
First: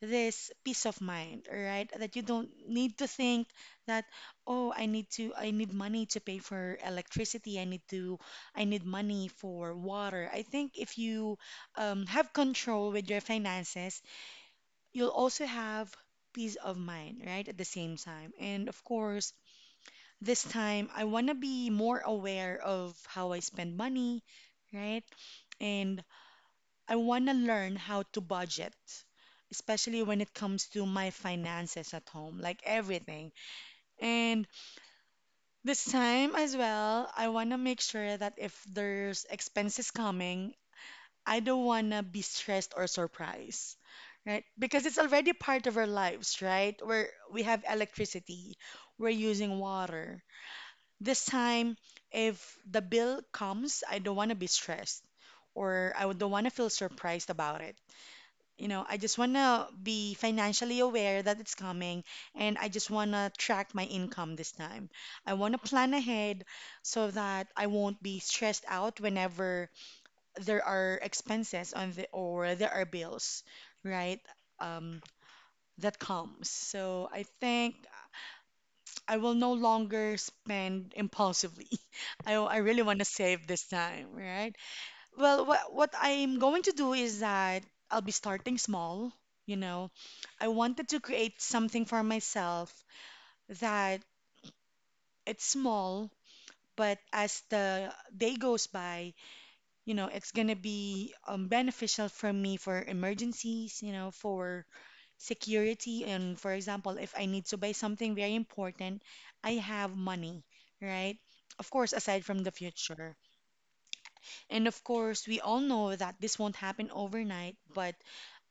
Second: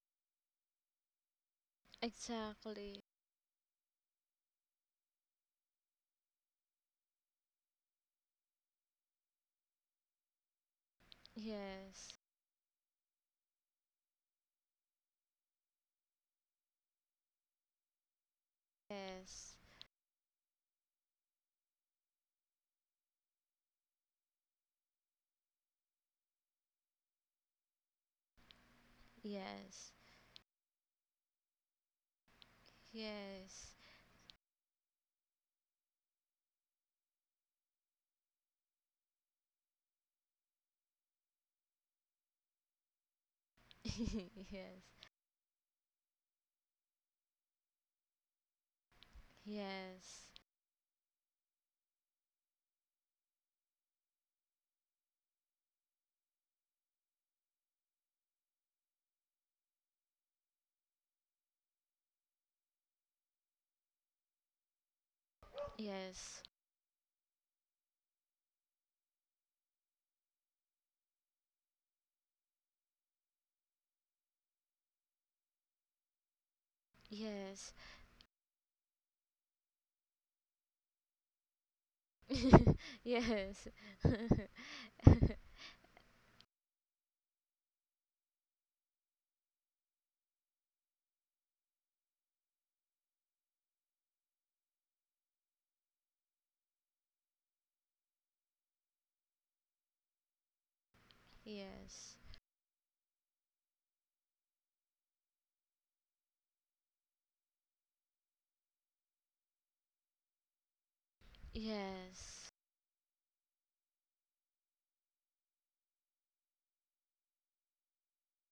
A: this peace of mind, all right? That you don't need
B: Exactly.
A: to think that, oh, I need money to pay for electricity. I need money for water. I think if you
B: Yes.
A: have control with your finances, you'll also have peace of mind, right? At the same time. And of course,
B: Yes.
A: this time I want to be more aware of how I spend money, right? And I want to learn how to budget,
B: Yes.
A: especially when it comes to my finances at home, like everything.
B: Yes.
A: And this time as well, I want to make sure that if there's expenses coming, I don't want to be stressed or surprised, right? Because it's already part of our lives, right? Where we have electricity, we're using water.
B: Yes.
A: This time, if the bill comes, I don't want to be stressed or I don't want to feel surprised about it. You know, I just want to be financially aware that it's coming and I just want to track my income this time. I want to plan
B: Yes.
A: ahead so that I won't be stressed out whenever there are expenses on the or there are bills, right? Um, that comes. So
B: Yes.
A: I
B: Yes.
A: think I will no longer spend impulsively. I really want to save
B: Yes.
A: this time, right? Well, what I'm going to do is that I'll be starting small, you know. I wanted to create something for myself that it's small, but as the day goes by, you know, it's gonna be beneficial
B: Yes.
A: for me for emergencies, you know, for security. And for example, if I need to buy something very important, I have money, right? Of course, aside from
B: Yes.
A: the future. And of course, we all know that this won't happen overnight, but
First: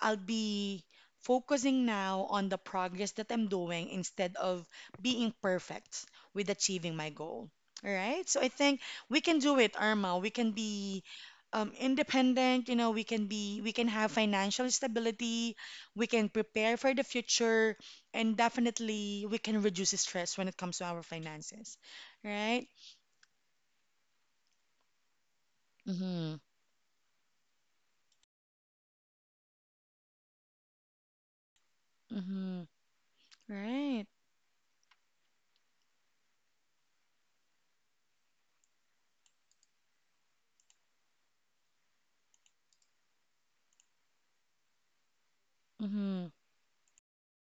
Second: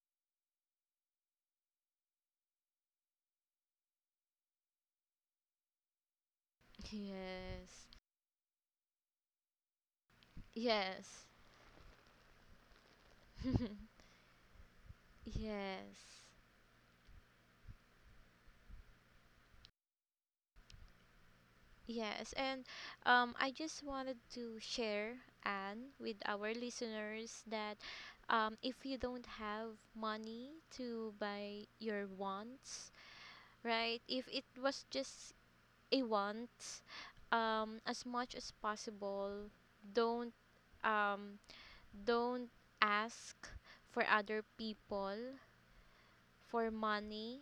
A: I'll be focusing now on the progress that I'm doing instead of being perfect with achieving my goal. All right? So I think we can do it, Irma. We can
B: Yes.
A: be
B: Yes.
A: independent, you know, we can have financial stability, we
B: Yes.
A: can prepare for the future, and definitely we can reduce stress when it comes to our finances.
B: Yes, and
A: Right?
B: I just wanted to share, Anne, with
A: Mm-hmm.
B: our listeners that if you don't have money to buy your
A: Mm-hmm.
B: wants, right?
A: Right.
B: If it was just a want, as much as possible, don't um, don't ask for other people
A: Mm-hmm.
B: for money,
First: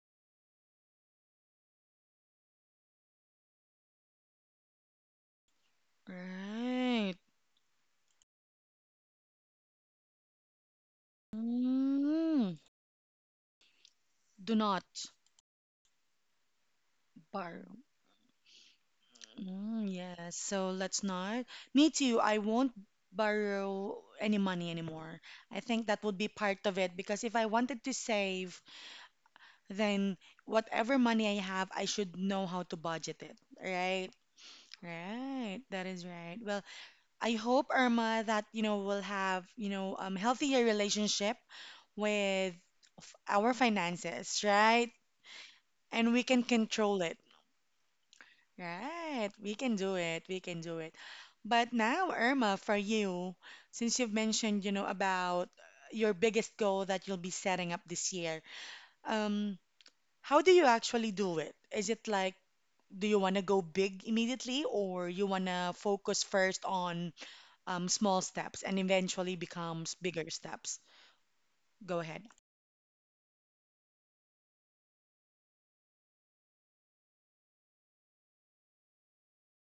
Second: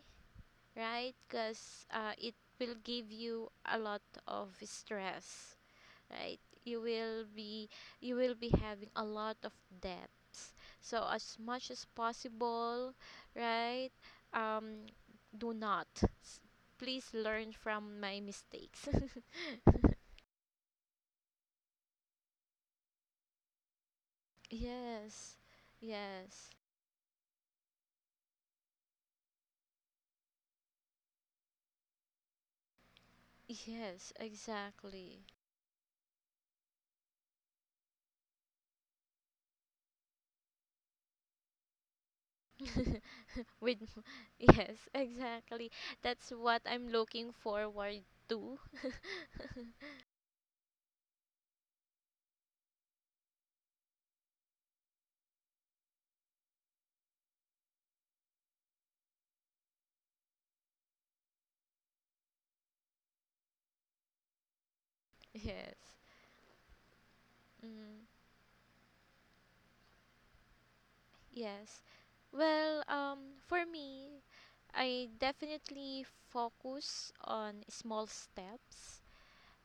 B: right? Because it will give you a lot of stress, right? you
A: Right.
B: will be you will be having a lot of debts. So as much as
A: Mm,
B: possible, right,
A: do
B: um
A: not
B: do not, S- please learn
A: borrow.
B: from my mistakes.
A: Mm, yes. So let's not. Me too. I won't borrow any money anymore.
B: Yes.
A: I think that would be
B: Yes.
A: part of it because if I wanted to save, then whatever money I have, I should know how to budget it. Right.
B: Yes, exactly.
A: Right. That is right. Well, I hope, Irma, that you know we'll have you know healthier relationship with our
B: With,
A: finances,
B: yes,
A: right?
B: exactly,
A: And we
B: that's
A: can
B: what I'm
A: control it.
B: looking forward to.
A: Right, we can do it. We can do it. But now, Irma, for you, since you've mentioned, you know, about your biggest goal that you'll be setting up this year, um, how do you actually do it? Is it like, do you want to go big immediately, or you want to
B: Yes.
A: focus first on
B: Mm.
A: small steps and eventually becomes bigger steps?
B: Yes.
A: Go ahead.
B: Well, for me, I definitely focus on small steps.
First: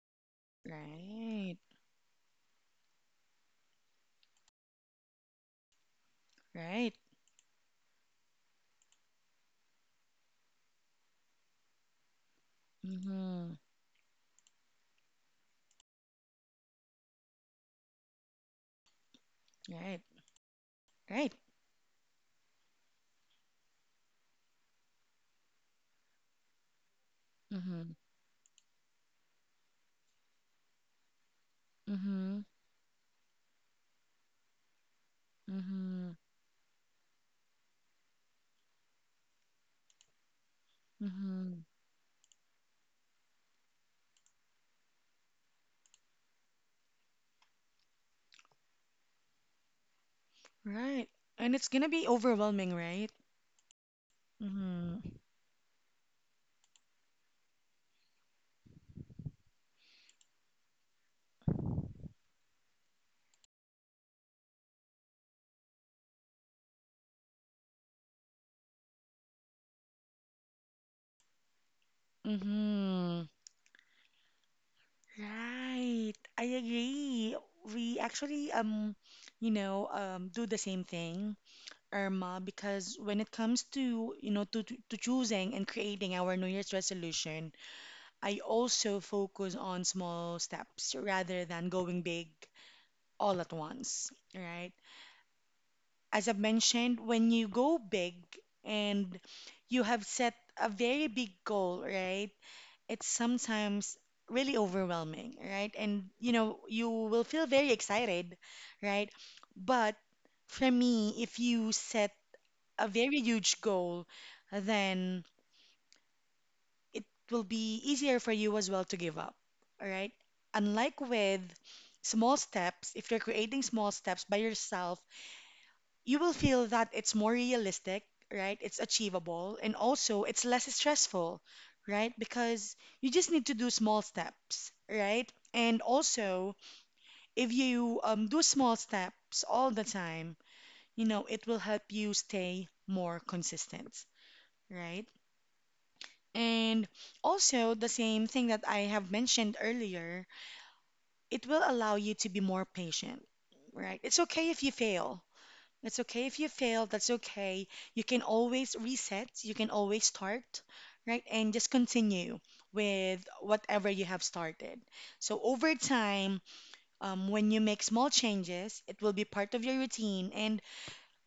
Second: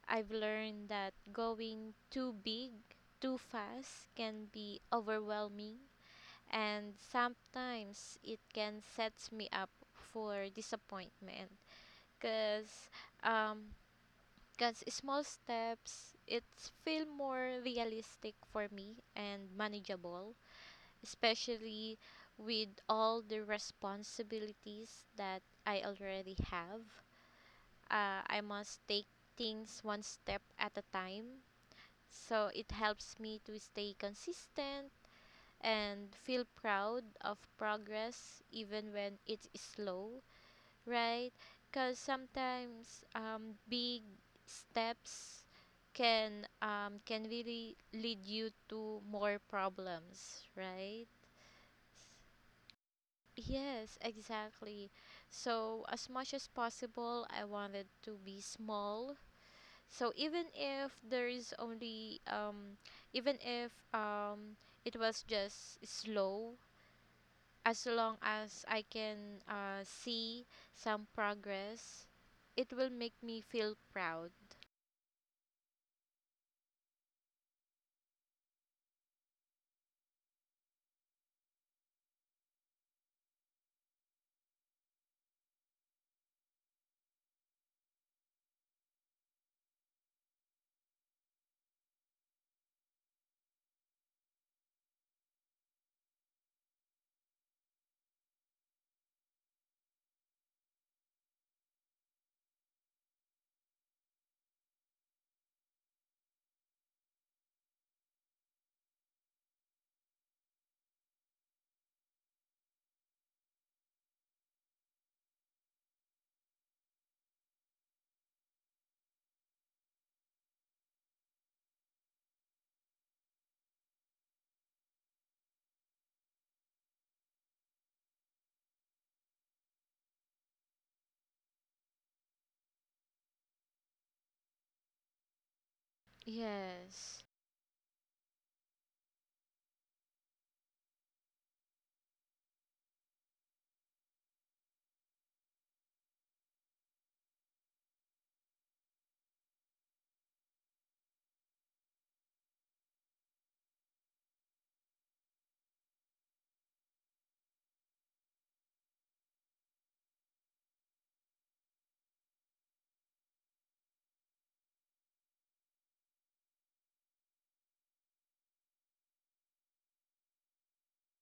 B: I've learned that
A: Right,
B: going too big, too fast can be overwhelming, and
A: right.
B: sometimes it can set me up for disappointment. Cause,
A: Mm-hmm.
B: um, cause small steps, it feel more realistic for me and
A: Right,
B: manageable,
A: right.
B: especially with all the responsibilities that I already have.
A: Mm-hmm.
B: I must take things one step at a time.
A: Mm-hmm.
B: So it helps me to stay consistent
A: Mm-hmm.
B: and feel proud of progress even when it's slow, right?
A: Mm-hmm.
B: Because sometimes big steps can, can really lead you to more problems, right?
A: Right. And it's gonna be overwhelming, right?
B: Yes, exactly.
A: Mm-hmm.
B: So, as much as possible, I wanted to be small. So, even if there is only, even if it was just slow, as long as I can see some progress, it will
A: Mm-hmm.
B: make me feel proud.
A: Right. I agree. We actually you know, do the same thing, Irma, because when it comes to, you know, to choosing and creating our New Year's resolution, I also focus on small steps rather than going big all at once, right? As I've mentioned, when you go big and you have set a very big goal, right? It's sometimes really overwhelming, right? And you know, you will feel very excited, right? But for me, if you set a very huge goal, then it will be easier for you as well to give up, all right? Unlike with small steps, if you're creating small steps by yourself, you will feel that it's more realistic, right? It's achievable and also it's less stressful, right? Because you just need to do small steps, right? And also,
B: Yes,
A: if you do small steps all the time, you know, it will help you stay more consistent, right? And also, the same thing that I have mentioned earlier, it will allow you to be more patient, right? It's okay if you fail, that's okay. You can always reset, you can always start, right? And just continue with whatever you have started. So over time, when you make small changes, it will be part of your routine and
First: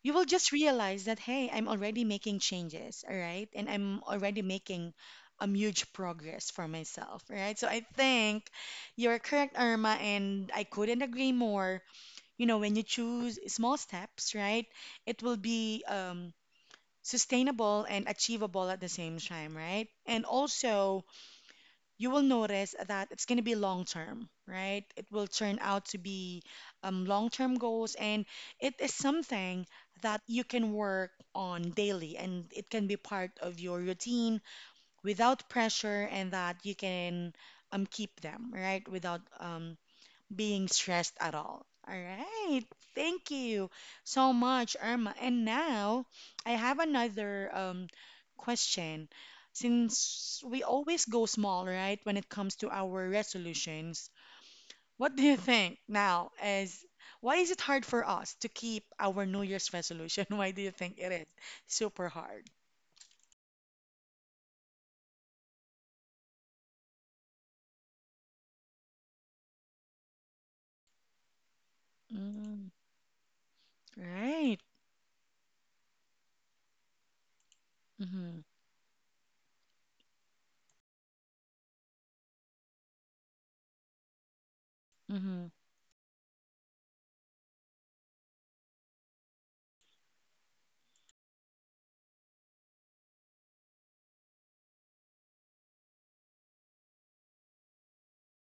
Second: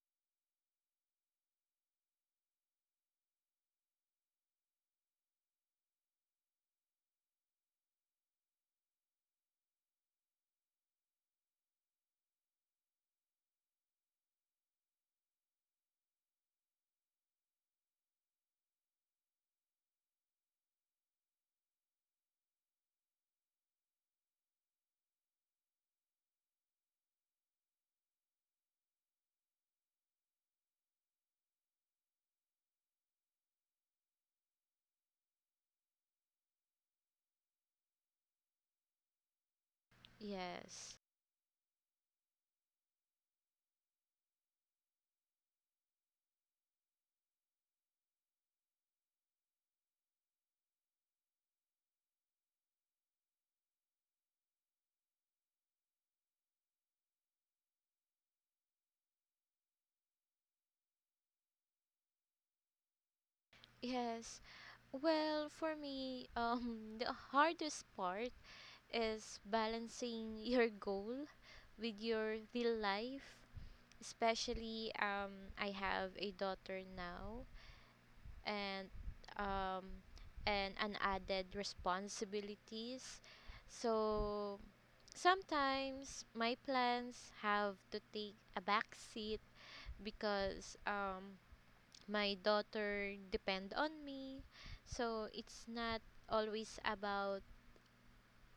A: you will just realize that, hey, I'm already making changes, all right? And I'm already making huge progress for myself, right? So I think you're correct, Irma, and I couldn't agree more, you know, when you choose small steps, right? It will be sustainable and achievable at the same time, right? And also you will notice that it's going to be long term, right? It will turn out to be long term goals and it is something that you can work on daily and it can be part of your routine without pressure and that you can keep them, right, without being
B: yes,
A: stressed at all. All right. Thank you so much, Irma. And now I have another question. Since we always go small, right, when it comes to our resolutions, what do you think now is why is it hard for us to keep our New Year's resolution? Why do you think it is super hard?
B: yes. Well, for me, the hardest part is balancing your goal with your
A: Mm,
B: real life.
A: right.
B: Especially, I have a daughter now,
A: Mm-hmm.
B: and um, and an added responsibilities. So
A: Mm-hmm.
B: sometimes my plans have to take a back seat because my daughter depend on me. So it's not always about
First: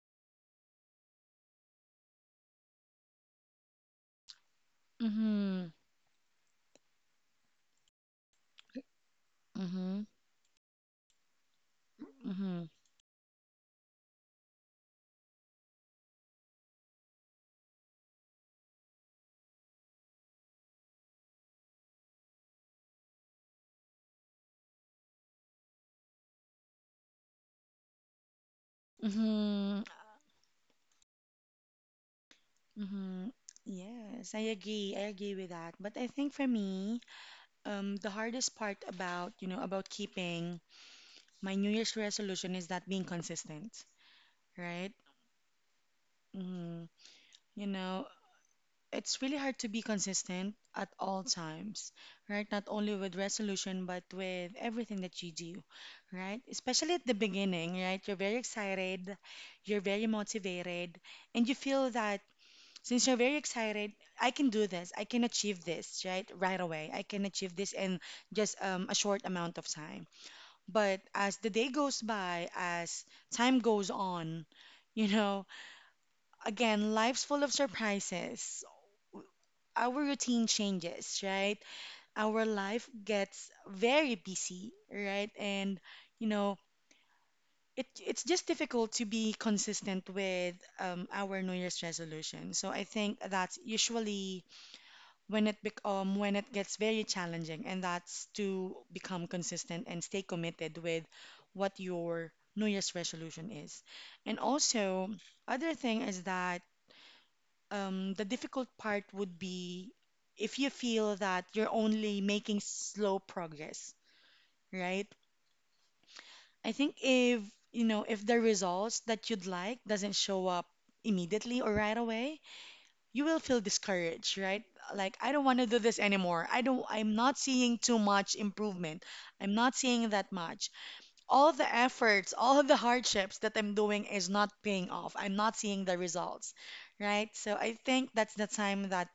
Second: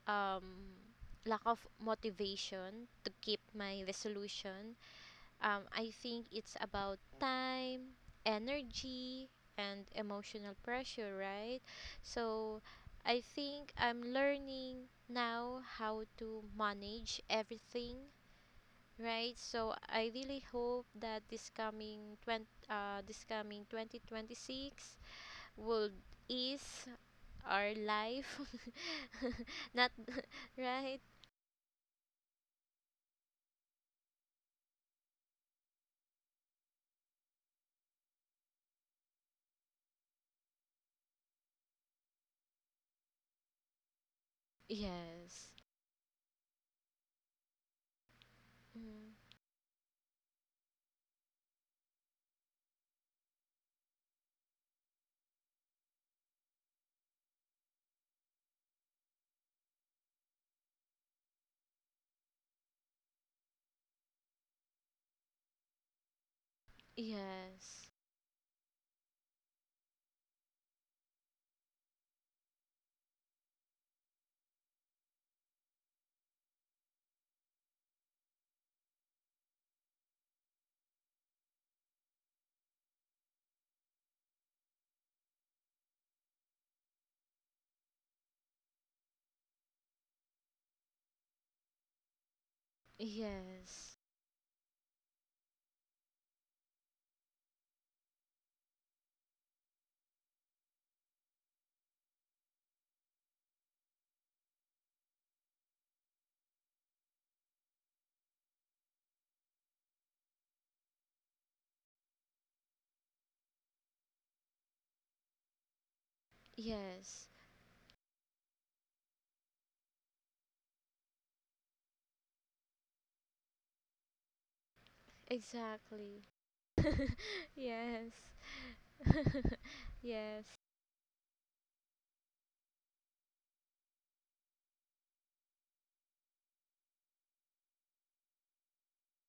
B: um, lack of motivation to keep my resolution.
A: Mm-hmm.
B: I think it's about time, energy, and emotional pressure, right? So
A: Mm-hmm.
B: I think I'm learning now how to manage everything, right. So I really hope that this coming this coming 2026 will ease our life
A: Mm-hmm.
B: not right.
A: Mm-hmm. Yes, I agree. I agree with that. But I think for me, the hardest part about, you know, about keeping my New Year's resolution is that being consistent, right?
B: Yes.
A: Mm-hmm. You know,
B: Mm.
A: it's really hard to be consistent at all times, right? Not only with resolution, but with everything that you do, right? Especially at the beginning, right? You're very excited, you're very motivated, and you feel that since you're very excited, I can do this, I can achieve this, right, right away. I can achieve this
B: Yes.
A: in just a short amount of time, but as the day goes by, as time goes on, you know, again life's full of surprises, our routine changes, right? Our life gets very busy, right? And, you know, it's just difficult to be consistent with our new year's resolution. So I think that's
B: Yes.
A: usually when when it gets very challenging, and that's to become consistent and stay committed with what your New Year's resolution is. And also, other thing is that the difficult part would be if you feel that you're only making slow progress, right? I think
B: Yes.
A: if you know if the results that you'd like doesn't show up immediately or right away, you will feel discouraged, right? Like, I don't want to do this
B: Exactly.
A: anymore. I'm not seeing
B: Yes.
A: too much improvement. I'm not seeing
B: Yes.
A: that much. All the efforts, all of the hardships that I'm doing is not paying off. I'm not seeing the results, right? So I think that's the time that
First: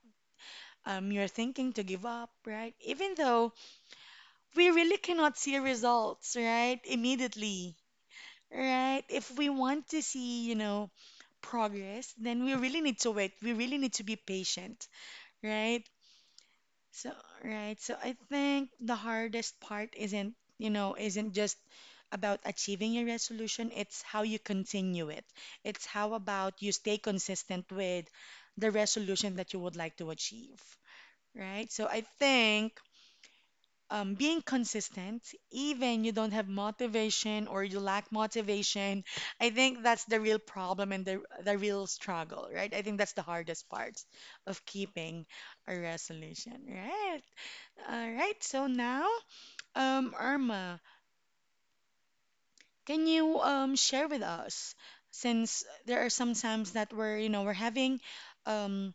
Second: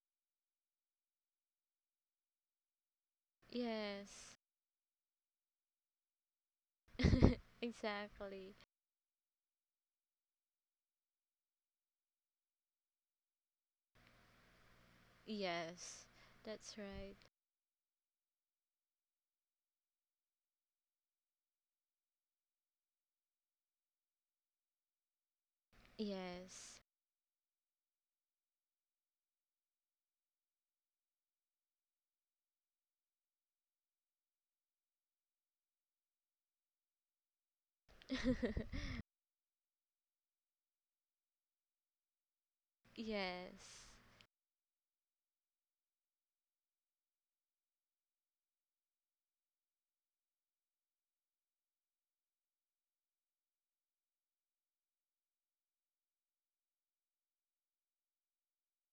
A: you're thinking to give up, right? Even though
B: Yes.
A: we really cannot see results, right? Immediately.
B: Exactly.
A: Right? If we want to see, you know, progress, then we really need to wait. We really need to be patient, right?
B: Yes. That's
A: So,
B: right.
A: right. So I think the hardest part isn't, you know, isn't just about achieving your resolution, it's how you continue it. It's how about you
B: Yes.
A: stay consistent with the resolution that you would like to achieve, right? So I think being consistent, even you don't have motivation or you lack motivation, I think that's the real problem and the real struggle, right? I think that's the hardest
B: Yes.
A: part of keeping a resolution, right? All right, so now, Irma, can you share with us since there are some times that we're, you know, we're having um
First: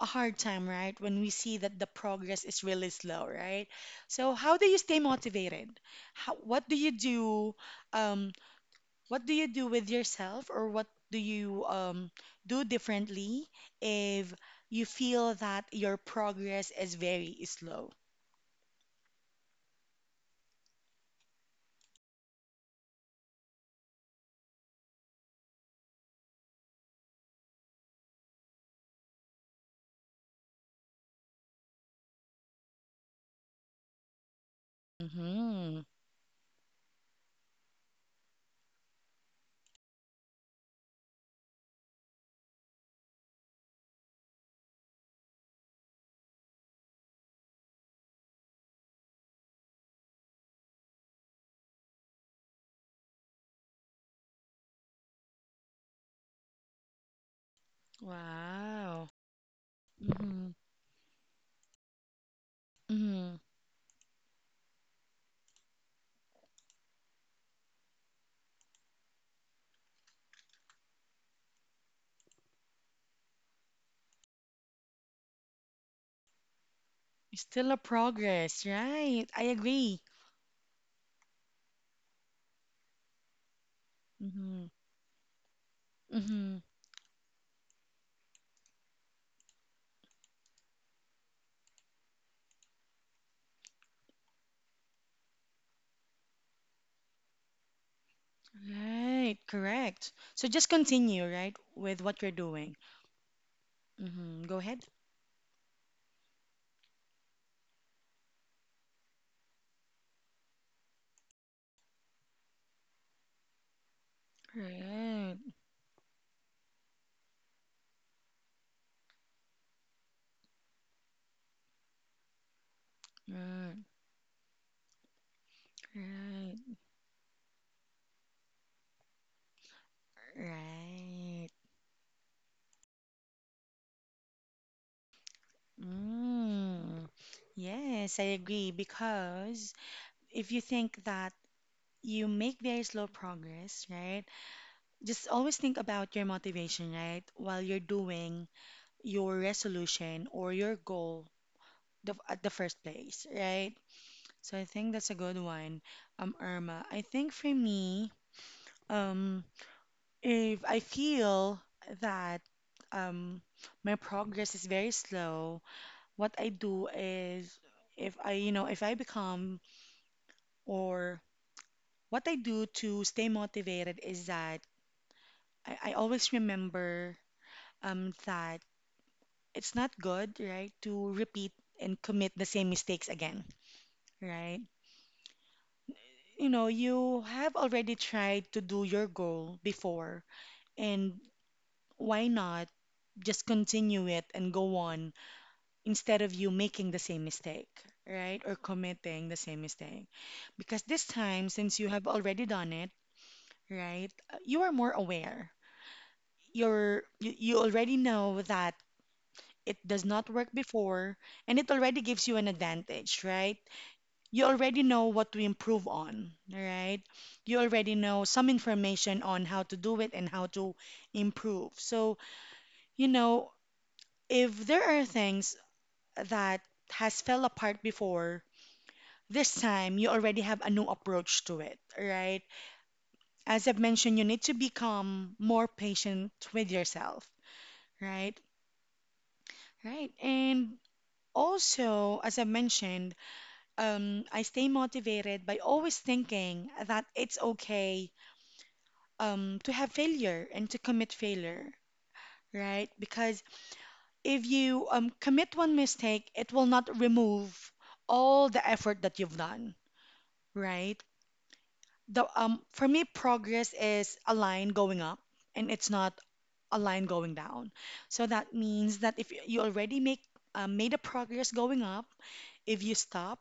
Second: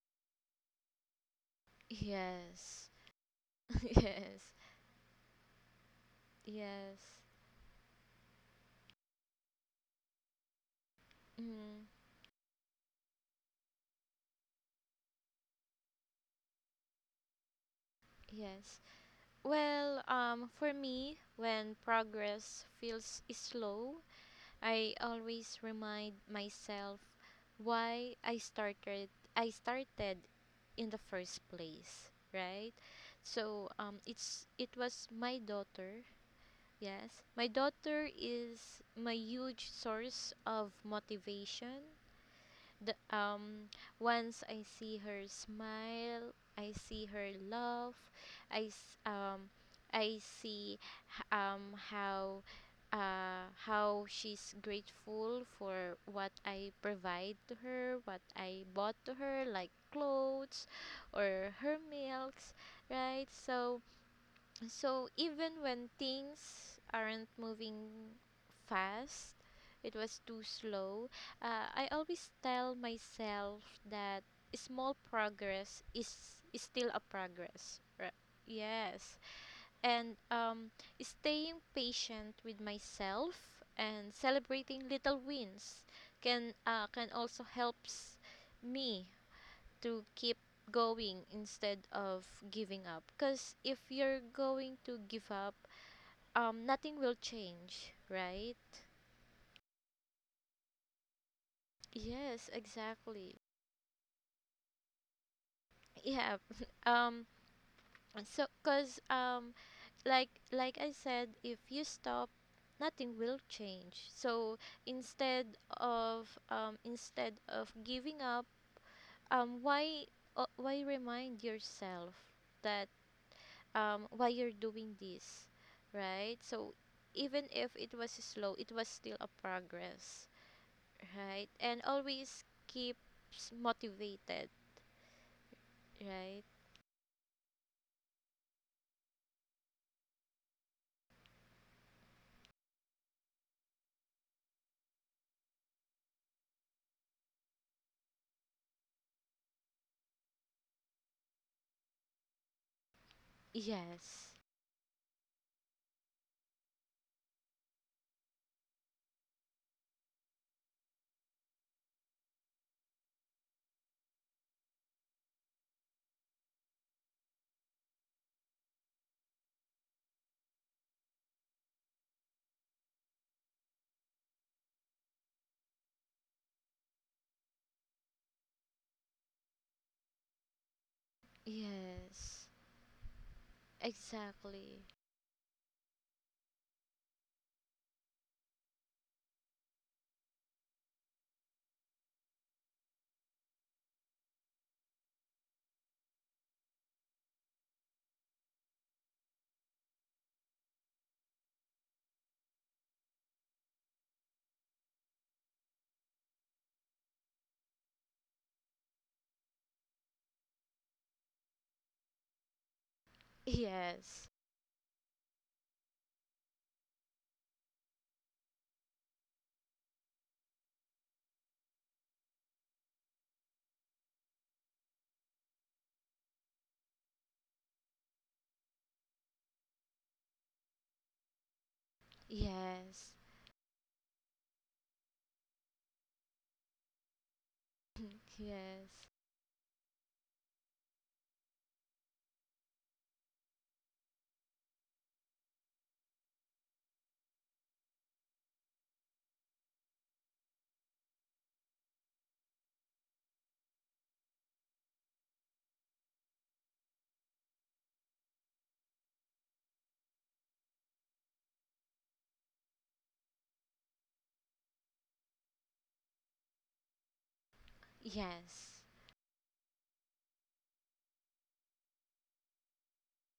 A: a hard time, right? When we see that the progress is really
B: Yes.
A: slow, right? So
B: Yes.
A: how do you stay motivated? How, what do you
B: Yes.
A: do? Um, what do you do with yourself, or what do you
B: Mm.
A: do differently if you feel that your progress is very slow?
B: Yes. Well, for me, when progress feels slow, I always remind myself why I started in the first place, right? So it was my
A: Mm-hmm.
B: daughter, yes. My daughter is my huge source of motivation. The Once I see her smile, I see her laugh, I s- um I see um how how she's grateful for what I provide to her, what I bought
A: Wow.
B: to her, like
A: Mm-hmm.
B: clothes or her milks, right?
A: Mm-hmm.
B: So, so even when things aren't moving fast, it was too slow. I always tell myself that small progress is still a
A: Still a
B: progress. Right?
A: progress,
B: Yes,
A: right? I agree.
B: and staying patient with myself and
A: Mm-hmm.
B: celebrating little wins
A: Mm-hmm.
B: can also helps me to keep going instead of giving up, because if you're going to give up, nothing will change, right?
A: Right, correct. So just continue, right, with what you're
B: Yes,
A: doing.
B: exactly.
A: Mm-hmm. Go ahead.
B: Yeah. um so because like I said, if you stop, nothing will change. So
A: Right,
B: instead of giving up, um, why why remind yourself that
A: right,
B: why you're doing this, right? So
A: right,
B: even if it was slow, it was still a progress,
A: right.
B: right? And always keeps motivated, right?
A: Mm. Yes, I agree because if you think that you make very slow progress, right? Just always think about your motivation, right? While you're doing your resolution or your goal the, at the first place, right?
B: Yes,
A: So I think that's a good one, Irma. I think for me, um, if I feel that um, my progress is very slow, what I do is if I, you know, if I become or what I do to stay motivated is that I always remember that it's not good, right, to repeat and commit the
B: yes,
A: same mistakes again, right?
B: exactly.
A: you know, you have already tried to do your goal before, and why not just continue it and go on instead of you making the same mistake, right? Or committing the same mistake. Because this time, since you have already done it, right, you are more aware. You already know that it does not work before, and it already gives you an advantage, right?
B: Yes,
A: You already know what to improve on, right? You already know some information on how to do it and how to improve. So, you know, if there are things that has fell apart before, this time you already have a new approach to it, right?
B: yes.
A: As I've mentioned, you need to become more patient with yourself, right?
B: Yes.
A: Right. And also, as I mentioned, I stay motivated by always thinking that it's okay to have failure and to commit failure, right? Because if you commit one mistake, it will not remove all the effort that you've done, right? The For me, progress is a line going up, and it's not a line going down. So that
B: Yes.
A: means that if you already make made a progress going up, if you stop,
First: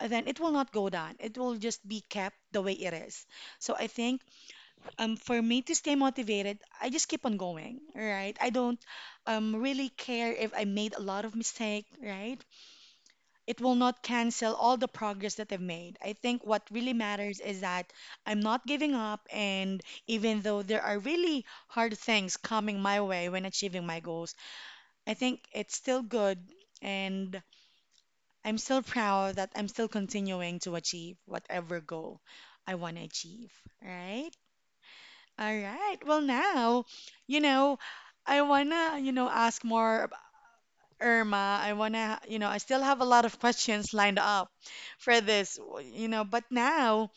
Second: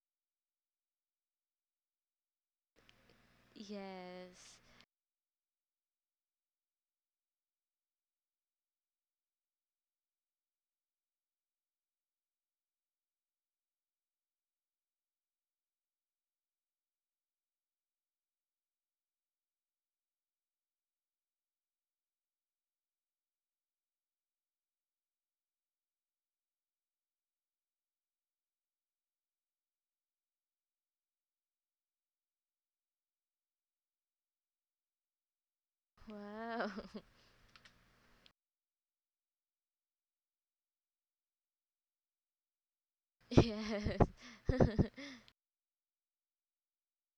A: then it will not go down. It will just be kept the way it is. So I think
B: Yes.
A: for me to stay motivated, I just keep on going, right? I don't really care if I made a lot of mistake, right? It will not cancel all the progress that I've made. I think what really matters is that I'm not giving up, and even though there are really hard things coming my way when achieving my goals, I think it's still good, and I'm still proud that I'm still continuing to achieve whatever goal I want to achieve, right? All right. Well,
B: Wow.
A: now, you know, I wanna, you know, ask more about Irma. I wanna, you know, I still have a lot of questions
B: Yes.
A: lined up for this, you know, but now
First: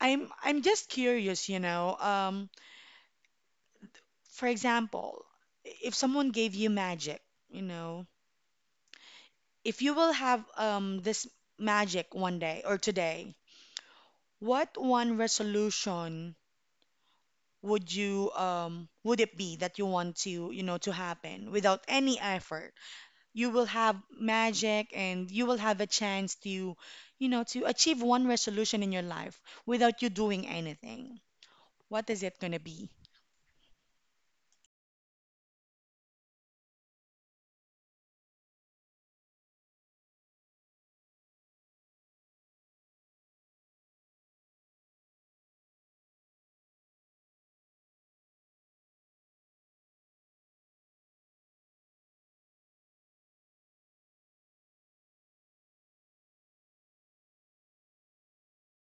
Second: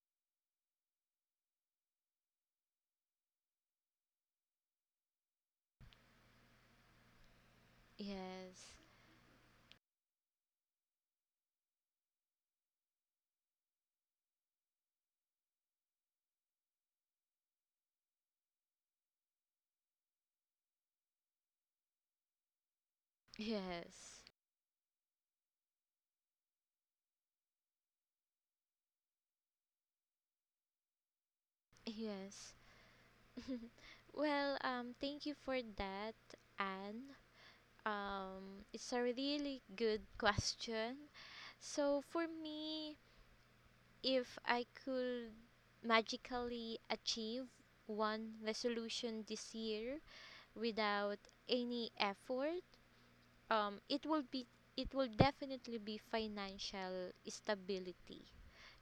A: I'm just curious, you know. For example, if someone gave you magic, you know,
B: Yes.
A: if you will have this magic one day or today, what one resolution would you would it be that you want to, you know, to happen without any effort? You will have
B: Yes.
A: magic and you will have a chance to, you know, to achieve one resolution in your life without you doing anything. What is it
B: Yes.
A: going to be?
B: Well, thank you for that, Anne. It's a really good question. So for me, if I could magically achieve one resolution this year without any effort, it will be, it will definitely be financial stability,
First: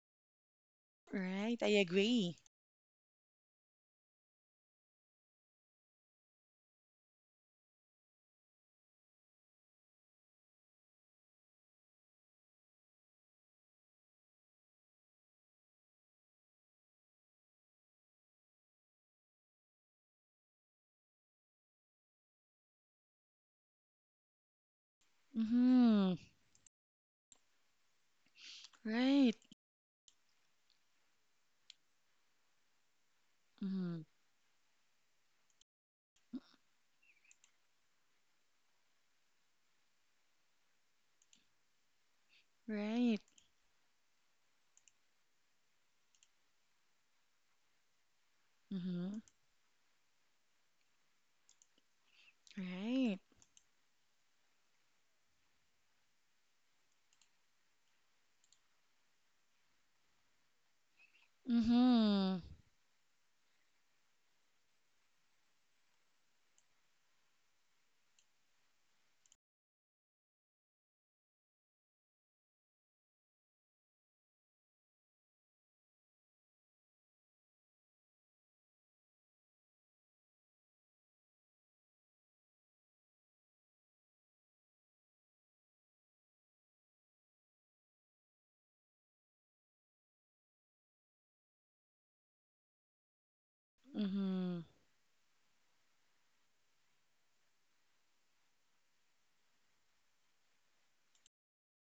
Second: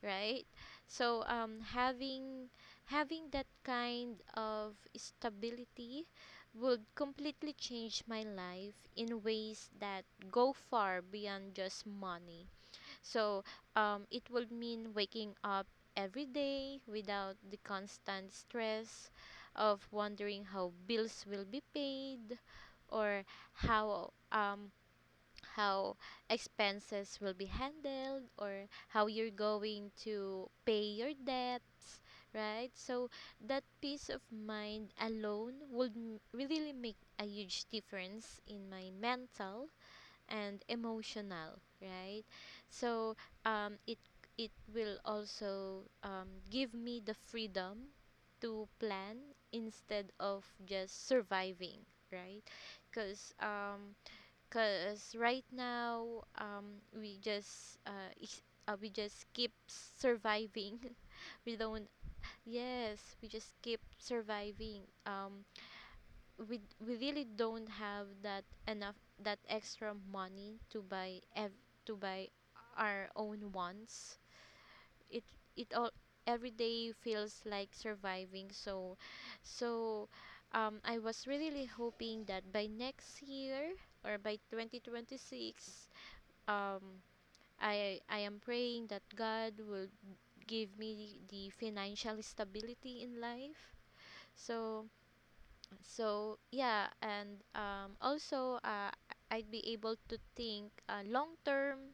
B: right. So
A: Right, I agree.
B: having, having that kind of stability would completely change my life in ways that go far beyond just money. So it would mean waking up every day without the constant stress of wondering how bills will be paid, or how um how
A: Mm-hmm.
B: expenses will be handled, or how you're
A: Right.
B: going to pay your debts, right? So that
A: Mm-hmm.
B: peace of mind alone would really make a huge difference in my mental and emotional, right. So
A: Right.
B: it, it will also give me the freedom to
A: Mm-hmm.
B: plan instead of just surviving, right,
A: Right.
B: because. Cause right now, we just we just keep surviving. We don't.
A: Mm-hmm.
B: Yes, we just keep surviving. We really don't have that enough, that extra money to buy to buy our own wants. It it all, every day feels like surviving. So, so, I was really hoping that by next year or by 2026, um I am praying that God will give me the financial stability in life.
A: Mm-hmm.
B: So, so yeah, and also I'd be able to think, long term,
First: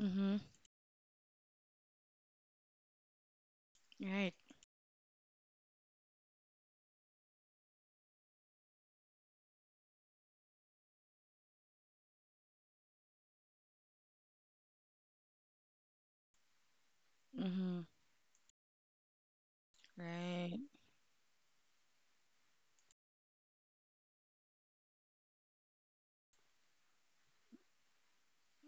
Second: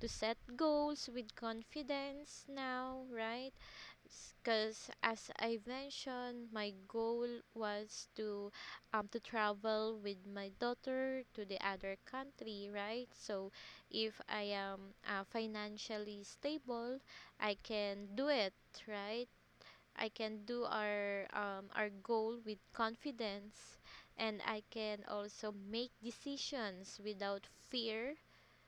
B: to set goals with confidence now, right?
A: Right.
B: Because, as I mentioned, my goal was to travel with my daughter to the other country, right? So if I am, financially stable, I
A: Mm-hmm.
B: can do it, right? I can
A: Right.
B: do our goal with confidence, and I can also make decisions without fear,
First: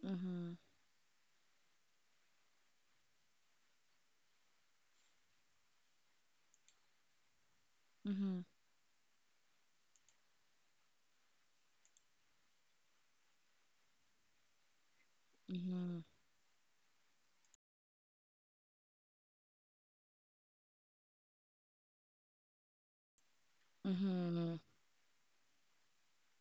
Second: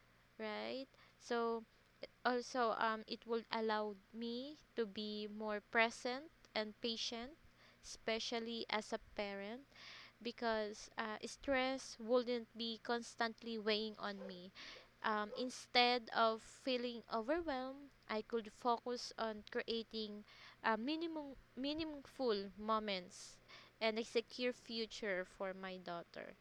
A: Mm-hmm.
B: right? So also, it would allow me to be more present and patient,
A: Mm-hmm.
B: especially as a parent, because, stress wouldn't be constantly weighing on me.
A: Mm-hmm.
B: Instead of feeling overwhelmed, I could focus on creating minimum, meaningful moments and a secure
A: Mm-hmm.
B: future for my daughter.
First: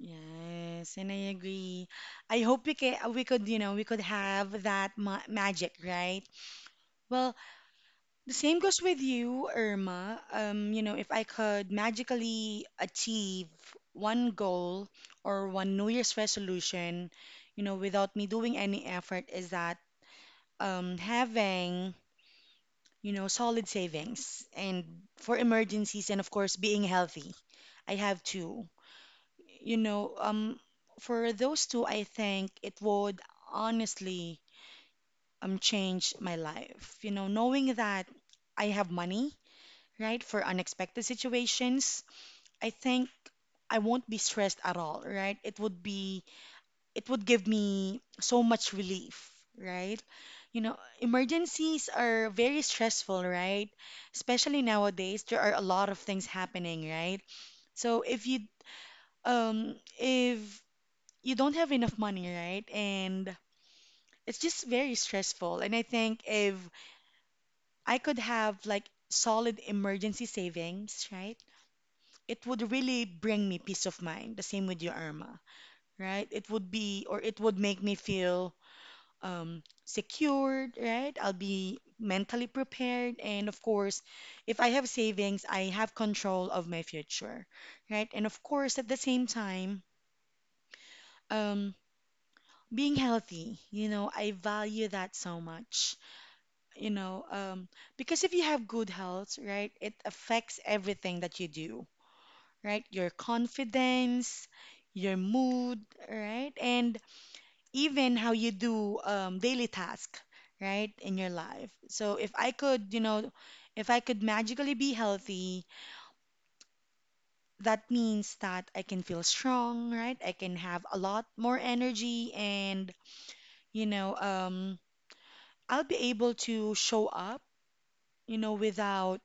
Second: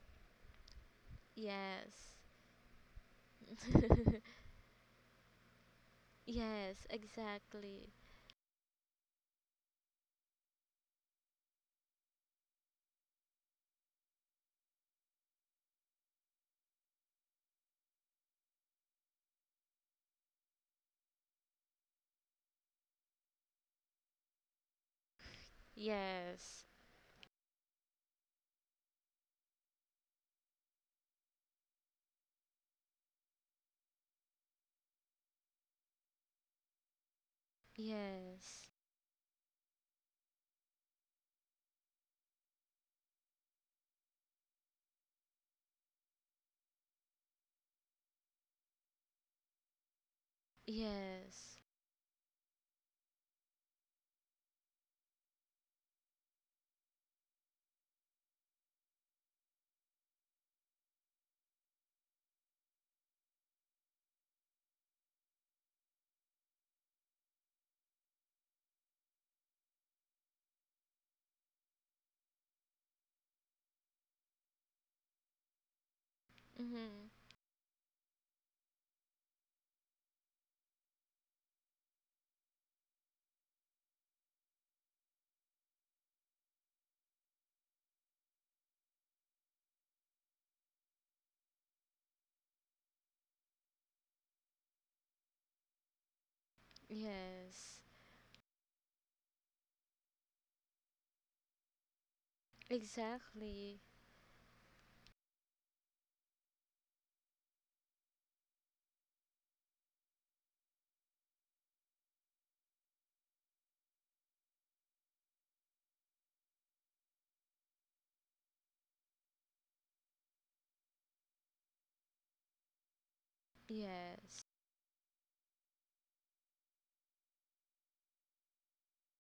A: Yes, and I agree.
B: Yes.
A: I hope we could, you know, we could have that ma magic, right?
B: Yes,
A: Well,
B: exactly.
A: the same goes with you, Irma. You know, if I could magically achieve one goal or one New Year's resolution, you know, without me doing any effort, is that having, you know, solid savings and for emergencies and of course
B: Yes.
A: being healthy. I have two. You know, for those two, I think it would honestly change my life. You know, knowing that I
B: Yes.
A: have money, right, for unexpected situations, I think I won't be stressed at all, right? It would give me so much relief, right? You know,
B: Yes.
A: emergencies are very stressful, right? Especially nowadays, there are a lot of things happening, right? So if you don't have enough money, right? And it's just very stressful. And I think if I could have like solid emergency savings, right? It would really bring me peace of mind. The same with your Irma, right? It would be,
B: Mm-hmm.
A: or it would make me feel secured, right? I'll be mentally prepared. And of course, if I have savings, I have control of my future, right? And of course, at the same time, um, being healthy, you know, I value that so much. You know,
B: Yes.
A: because if you have good health, right, it affects everything that you do, right? Your
B: Exactly.
A: confidence, your mood, right? And even how you do daily task, right, in your life. So if I could, you know, if I could magically be healthy, that means that I can feel strong, right? I can have a lot more energy and, you know,
B: Yes.
A: I'll be able to show up, you know, without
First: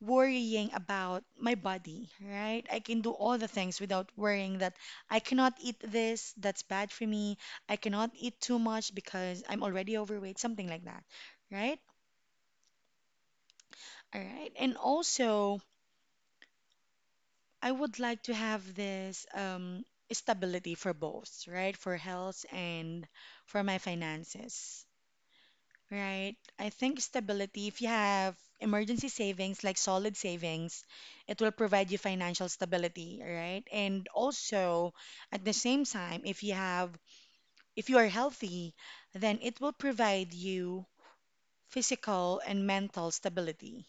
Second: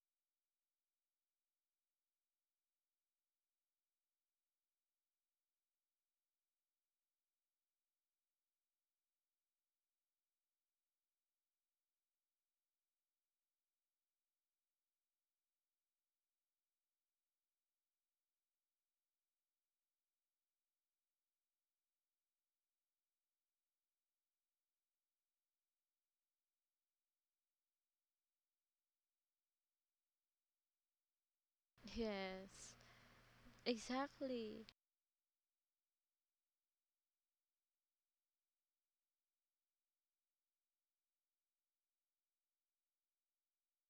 A: worrying about my body, right? I can do all the things without worrying that I cannot eat this, that's bad for me. I cannot eat too much because I'm already overweight, something like that, right? All right. And also, I would like to have this stability for both, right? For health and for my finances. Right. I think stability, if you have emergency savings, like solid savings, it will provide you financial
B: Yes.
A: stability, right? And
B: Exactly.
A: also, at the same time, if you are healthy, then it will provide you physical and mental stability,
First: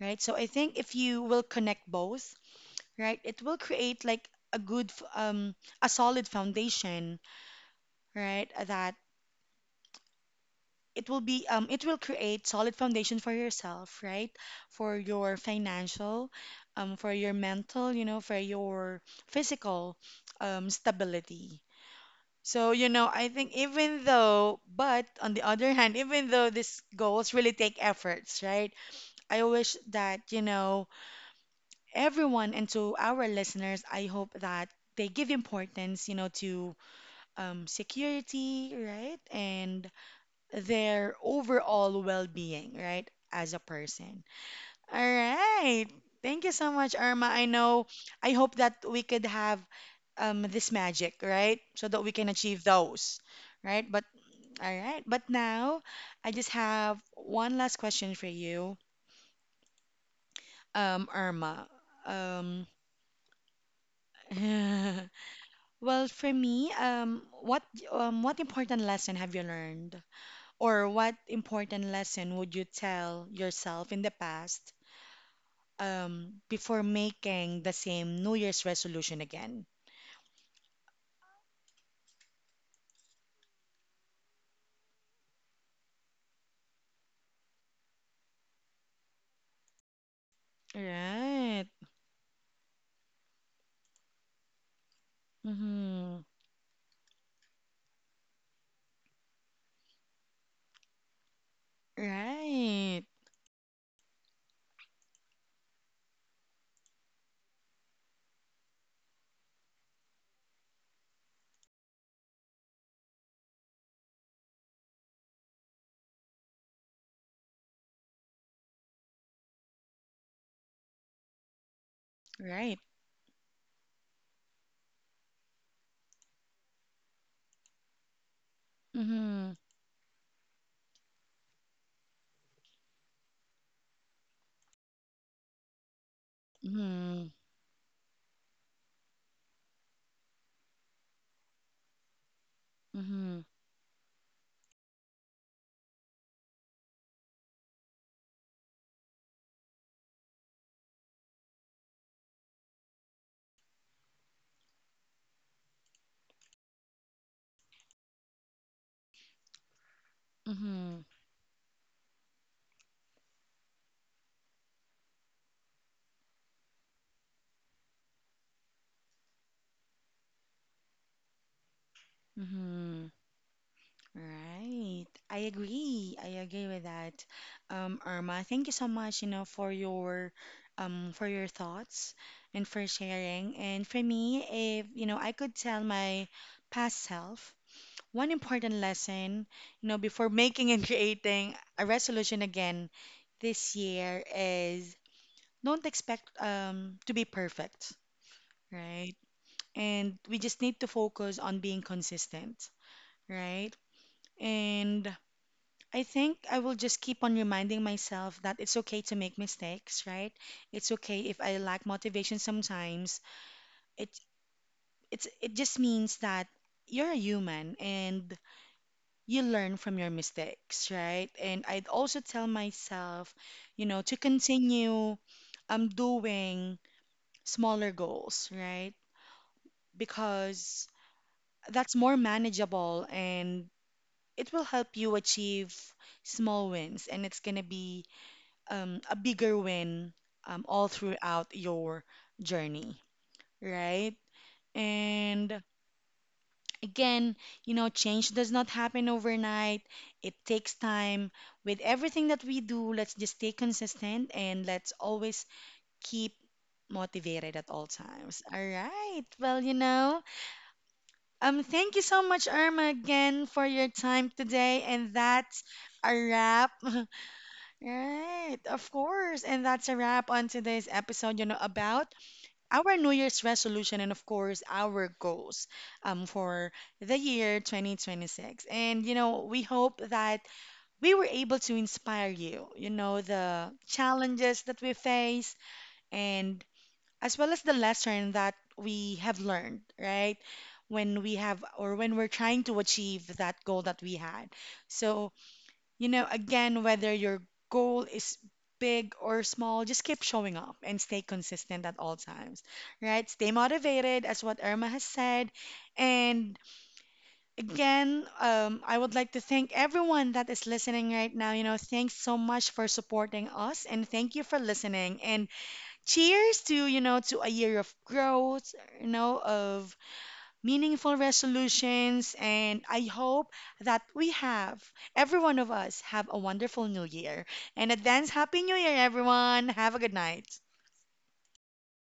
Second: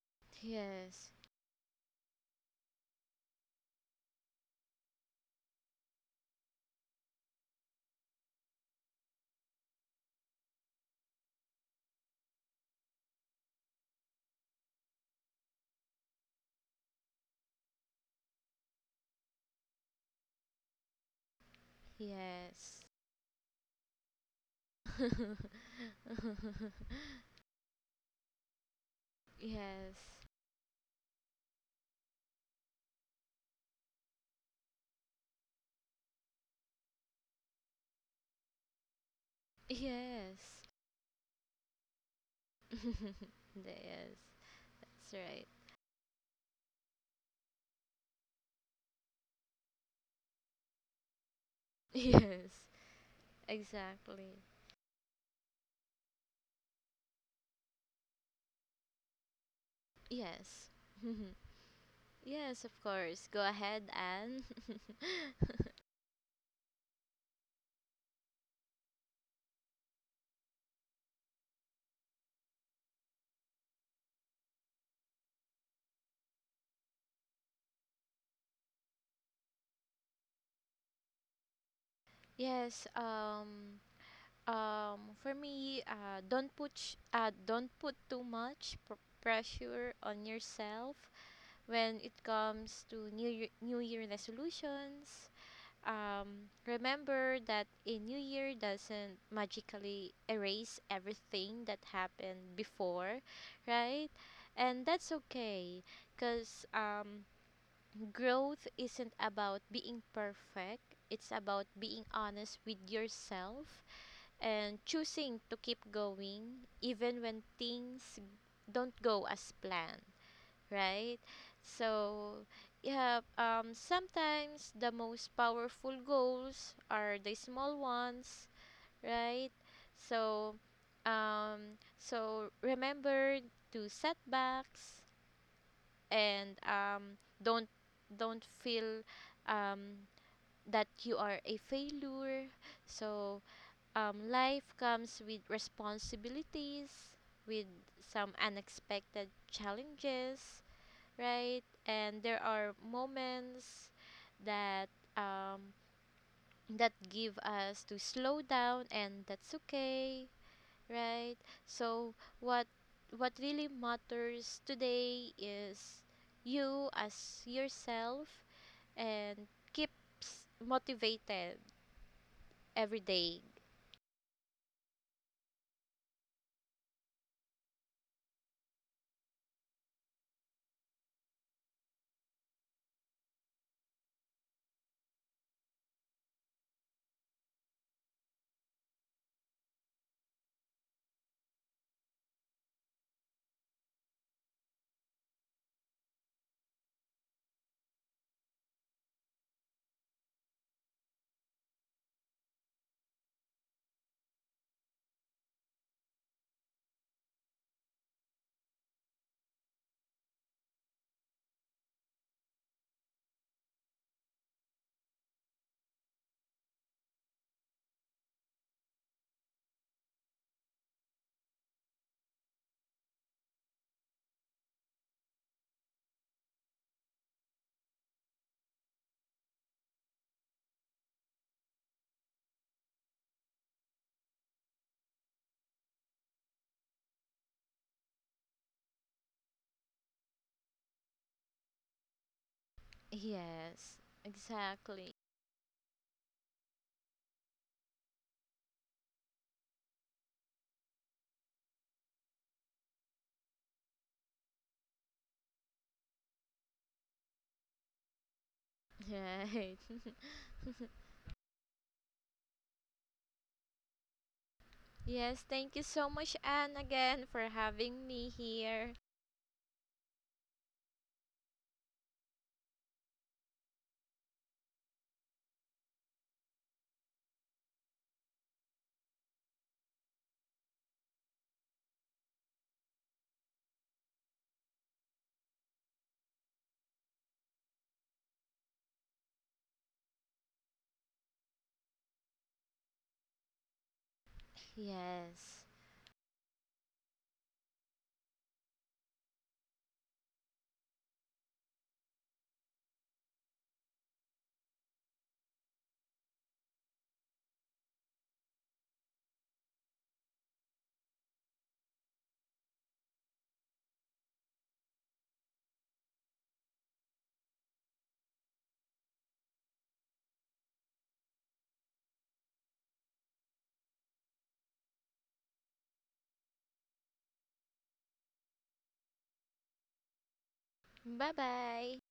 A: right? So I think if
B: Yes.
A: you will connect both, right, it will create like a good, a solid foundation, right, that it will be it will create solid foundation for yourself, right? For your financial, for your mental, you know, for your physical, stability. So,
B: Yes.
A: you know, I think even though but on the other hand, even though these goals really take efforts, right, I wish that,
B: Yes.
A: you know, everyone and to our listeners, I hope that they give importance, you know, to security, right, and
B: Yes.
A: their overall well being, right, as a
B: Yes.
A: person. All
B: That's right.
A: right. Thank you so much, Irma. I know, I hope that we could have this magic, right, so that we can achieve
B: Yes.
A: those, right? But,
B: Exactly.
A: all right. But now, I just have one last question for you,
B: Yes.
A: Irma.
B: Yes,
A: Um,
B: of course. Go ahead and
A: well, for me, what important lesson have you learned, or what important lesson would you tell yourself in the past before making the same New Year's resolution again.
B: yes, um. For me, don't put don't put too much pressure on yourself
A: Right.
B: when it comes to new year resolutions.
A: Mm-hmm.
B: Remember that a new year doesn't magically erase everything that happened
A: Right.
B: before, right? And that's okay, cause growth isn't about being perfect. It's about being honest with yourself and choosing to keep going even when things don't go as planned, right? So,
A: Right.
B: yeah, sometimes the most powerful goals are the small ones, right?
A: Mm-hmm.
B: So, so remember to setbacks and
A: Mm-hmm.
B: don't don't feel um, that you are a failure. So
A: Mm-hmm.
B: life comes with responsibilities, with some unexpected challenges, right? And there are moments that um, that give us to slow down, and that's okay,
A: Mm-hmm.
B: right? So what what really matters today is you as yourself and keeps motivated every
A: Mm-hmm.
B: day.
A: Right. I agree. I agree with that. Irma, thank you so much, you know, for your thoughts and for sharing. And for me, if you know, I could tell my past self one important lesson, you know, before making and creating a resolution again this year is don't expect to be perfect, right? And we just need to focus on being consistent, right? And I think I will just keep on reminding myself that it's okay to make mistakes, right? It's okay if I lack motivation sometimes. It it just means that you're a human and you learn from your mistakes, right? And I'd also tell myself, you know, to continue doing smaller goals, right? Because that's more manageable and it will help you achieve small wins, and it's going to be a bigger win all throughout your journey,
B: Yes,
A: right?
B: exactly.
A: And again, you know, change does not happen overnight. It takes time. With everything that we do, let's just stay consistent and let's always keep motivated at all times. All right. Well, you
B: Right.
A: know, thank you so much, Irma, again for your time today. And
B: Yes,
A: that's
B: thank you so
A: a
B: much,
A: wrap.
B: Anne, again for having me
A: Right, of
B: here.
A: course. And that's a wrap on today's episode, you know, about our New Year's resolution and, of course, our goals for the year 2026. And, you know, we hope that we were able to inspire you, you know, the challenges that we face and as well as the lesson that we have learned, right? When we have or when we're trying to achieve that goal that we had. So,
B: Yes.
A: you know, again, whether your goal is big or small, just keep showing up and stay consistent at all times, right? Stay motivated, as what Irma has said. And again, I would like to thank everyone that is listening right now. You know, thanks so much for supporting us and thank you for listening. And cheers to, you know, to a year of growth, you know, of meaningful resolutions, and I hope that we have, every one of us, have a wonderful new year. And advance Happy New Year, everyone! Have a good night.
B: Bye bye.